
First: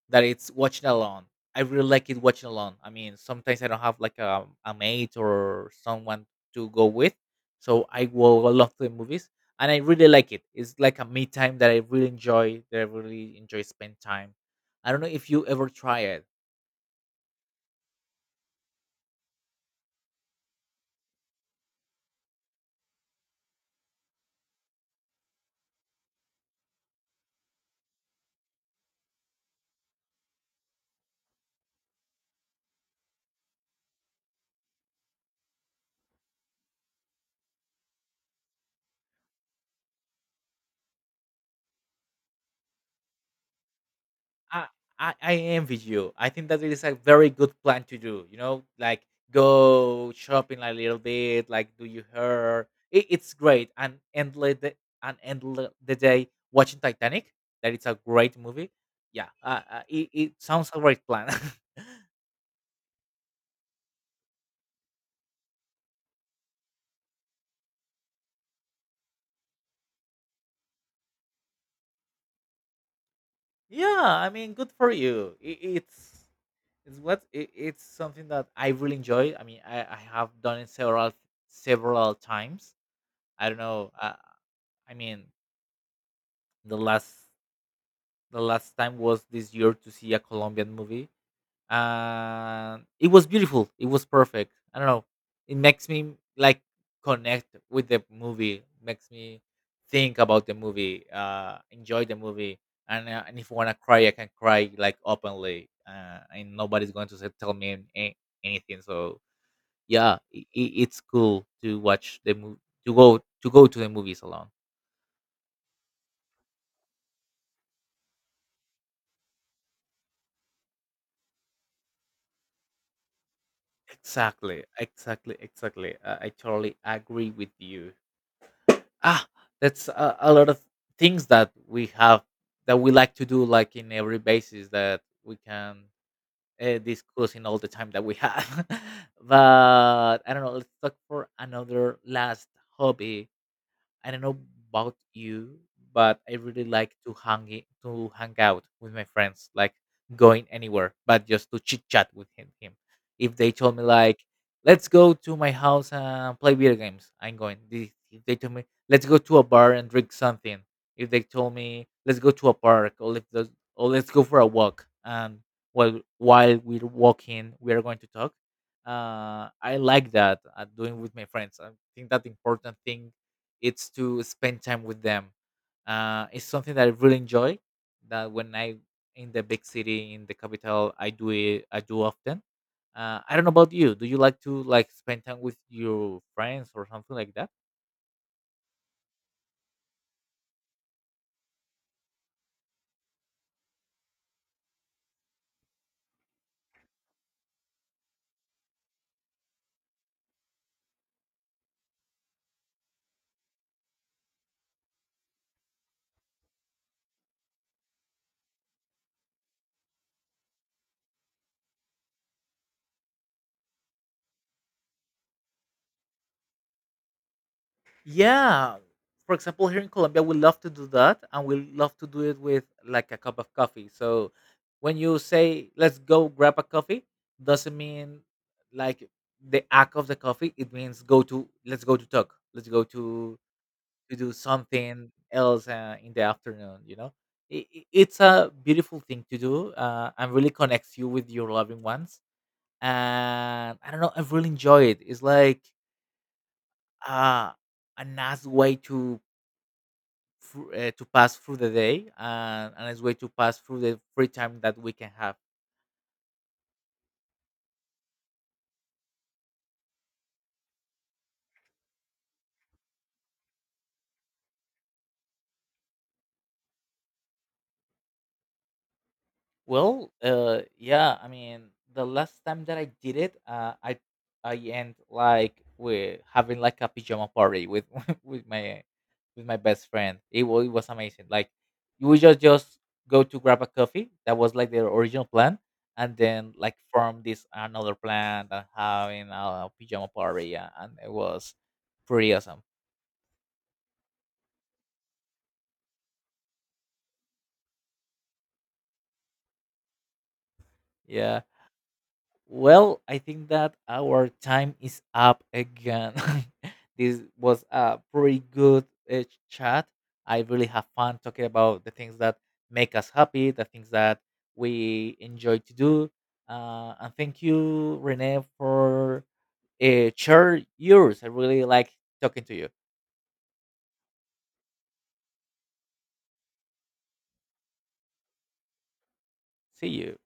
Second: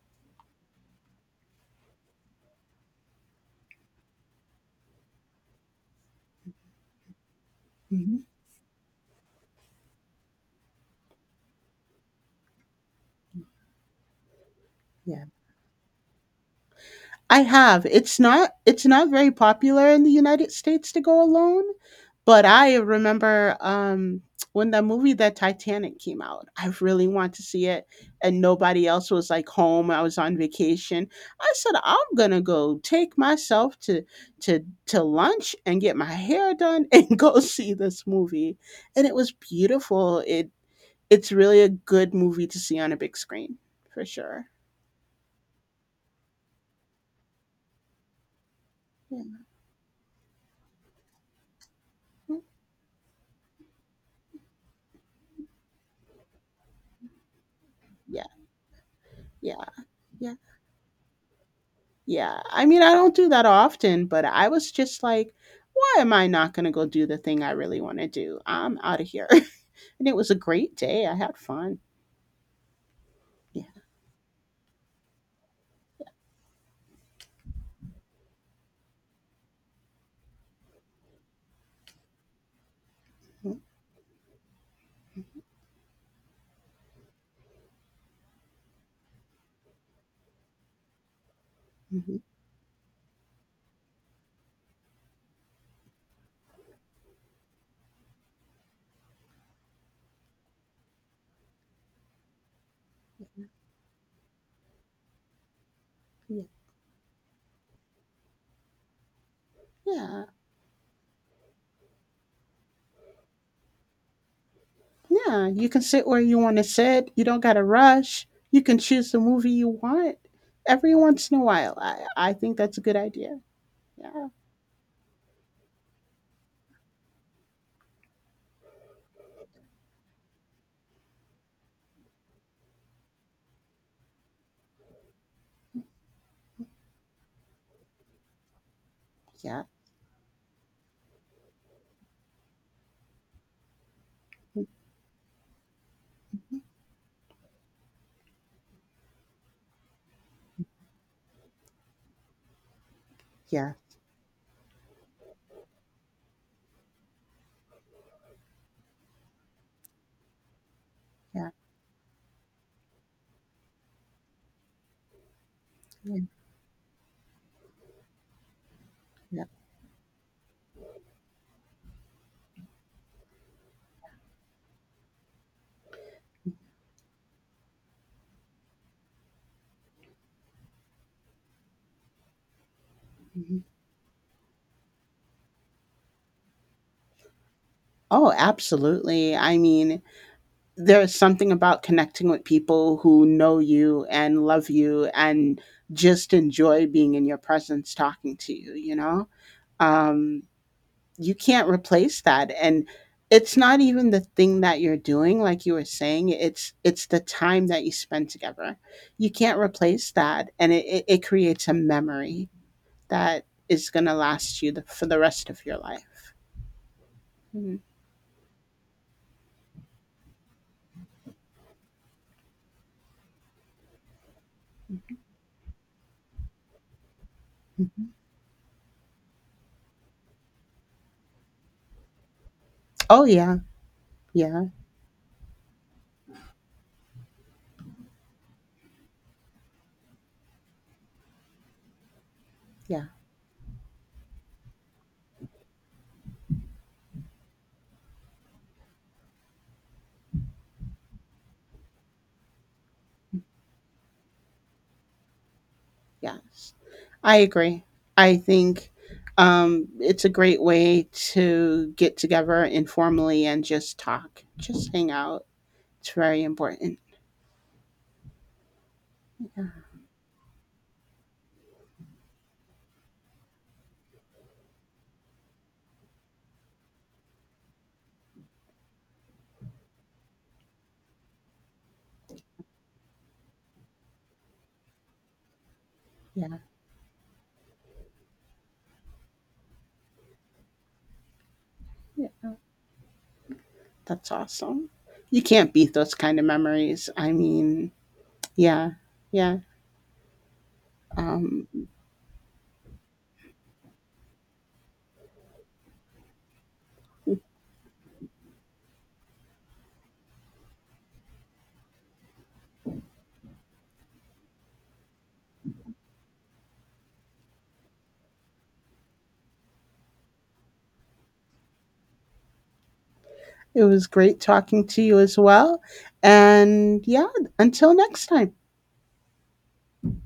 Speaker 1: that it's watching alone. I really like it watching alone. I mean, sometimes I don't have like a mate or someone to go with, so I
Speaker 2: Mhm.
Speaker 1: go along to the movies, and I really like it. It's like a me time that I really enjoy. That I really enjoy spend time. I don't know
Speaker 2: Yeah.
Speaker 1: if you ever try it.
Speaker 2: I have. It's not very popular in the United States to go alone, but I remember, when the movie The Titanic came out, I really wanted to see it and nobody else was, like, home, I was on vacation. I said, "I'm gonna go take myself to to lunch and get my hair done and go see this movie," and it was beautiful. It it's really a good movie to see on a big screen for sure.
Speaker 1: I, I envy you. I think that it is a very good plan to do. You know, like
Speaker 2: Yeah.
Speaker 1: go shopping a little bit, like do your
Speaker 2: Mm.
Speaker 1: hair. It's great and endless the, and the day watching Titanic. That it's a
Speaker 2: Yeah,
Speaker 1: great movie. Yeah,
Speaker 2: yeah,
Speaker 1: it, it
Speaker 2: yeah.
Speaker 1: sounds a great plan.
Speaker 2: Yeah, I mean, I don't do that often, but I was just like, "Why am I not gonna go do the thing I really wanna do? I'm out of here." And it was a great day, I had fun. Yeah.
Speaker 1: Yeah, I mean, good for you. It's what it, it's something that I really enjoy. I mean, I have done it several times. I don't
Speaker 2: Mm,
Speaker 1: know. I mean, the last the last time was this year to see a Colombian movie,
Speaker 2: mhm,
Speaker 1: and it was beautiful. It was perfect. I don't know. It makes me like connect with the movie. Makes me think about the movie. Enjoy the movie. And if I wanna cry, I can cry like openly,
Speaker 2: yeah,
Speaker 1: and nobody's going to say, tell me any, anything. So yeah,
Speaker 2: yeah,
Speaker 1: it's cool to watch the movie, to go to the movies alone.
Speaker 2: yeah, you can sit where you wanna sit, you don't gotta rush, you can choose the movie you want. Every once in a while, I think that's a good idea. Yeah,
Speaker 1: Exactly, exactly, exactly. I totally agree with you. Ah, that's a lot of things that we have that we like to do like in every basis that we can, discuss in all the time that we have.
Speaker 2: yeah,
Speaker 1: But I don't know, let's talk for another last hobby. I don't know about you, but I really like to hang to hang out with my friends, like going anywhere, but just to chit chat with him. If they
Speaker 2: yeah,
Speaker 1: told me like, let's go to my house and play video games, I'm going. If they told me let's go to a bar and drink something, if they
Speaker 2: yeah,
Speaker 1: told me let's go to a park, or let's go for a walk, and
Speaker 2: yeah,
Speaker 1: while we're walking, we are going to talk.
Speaker 2: yeah,
Speaker 1: I like that, doing with my friends. I think that important thing it's to spend time with them. It's something that I really enjoy. That when I in the big city in the capital, I do it. I do often. I don't know
Speaker 2: mhm.
Speaker 1: about you. Do you like to like spend time with your friends or something like that?
Speaker 2: Oh, absolutely, I mean there's something about connecting with people who know you and love you and just enjoy being in your presence talking to you, you know, um you can't replace that, and it's not even the thing that you're doing, like you were saying, it's the time that you spend together. You can't replace that, and it creates a memory that is going to last you for the rest of your life. Mhm.
Speaker 1: Yeah. For example, here in Colombia, we love to do that, and we love to do it with like a cup of coffee. So when you say let's go grab a coffee, doesn't
Speaker 2: Mhm.
Speaker 1: mean like the act of the coffee. It means go to, let's go to talk. Let's go
Speaker 2: Oh
Speaker 1: to
Speaker 2: yeah,
Speaker 1: do
Speaker 2: yeah,
Speaker 1: something else, in the afternoon, you know. It's a beautiful thing to do, and really connects you with your loving ones.
Speaker 2: yeah.
Speaker 1: And I don't know, I really enjoy it. It's like, uh, a nice way to to pass through the day, and a nice way to pass through the free time that we can have.
Speaker 2: Yes, I agree. I think it's a great way to get together informally and just talk, just hang out. It's very important.
Speaker 1: Well, yeah. I mean, the last time that I did it, I end like with having like a pajama party with with my with my best friend. It was amazing. Like you would just go to grab a coffee. That was like their original plan, and then
Speaker 2: Yeah,
Speaker 1: like form this another plan and having pajama party. Yeah, and it was
Speaker 2: yeah,
Speaker 1: pretty awesome.
Speaker 2: that's awesome. You can't beat those kind of memories. I mean, yeah, yeah.
Speaker 1: Yeah.
Speaker 2: Um,
Speaker 1: Well, I think that our time is up again. This was a pretty good, uh, chat. I really have fun talking about the things that make us happy, the things that we enjoy to do. And thank you, Renee, for, share yours. I really like talking to you.
Speaker 2: it was great talking to you as well. And yeah, until next time.
Speaker 1: See you.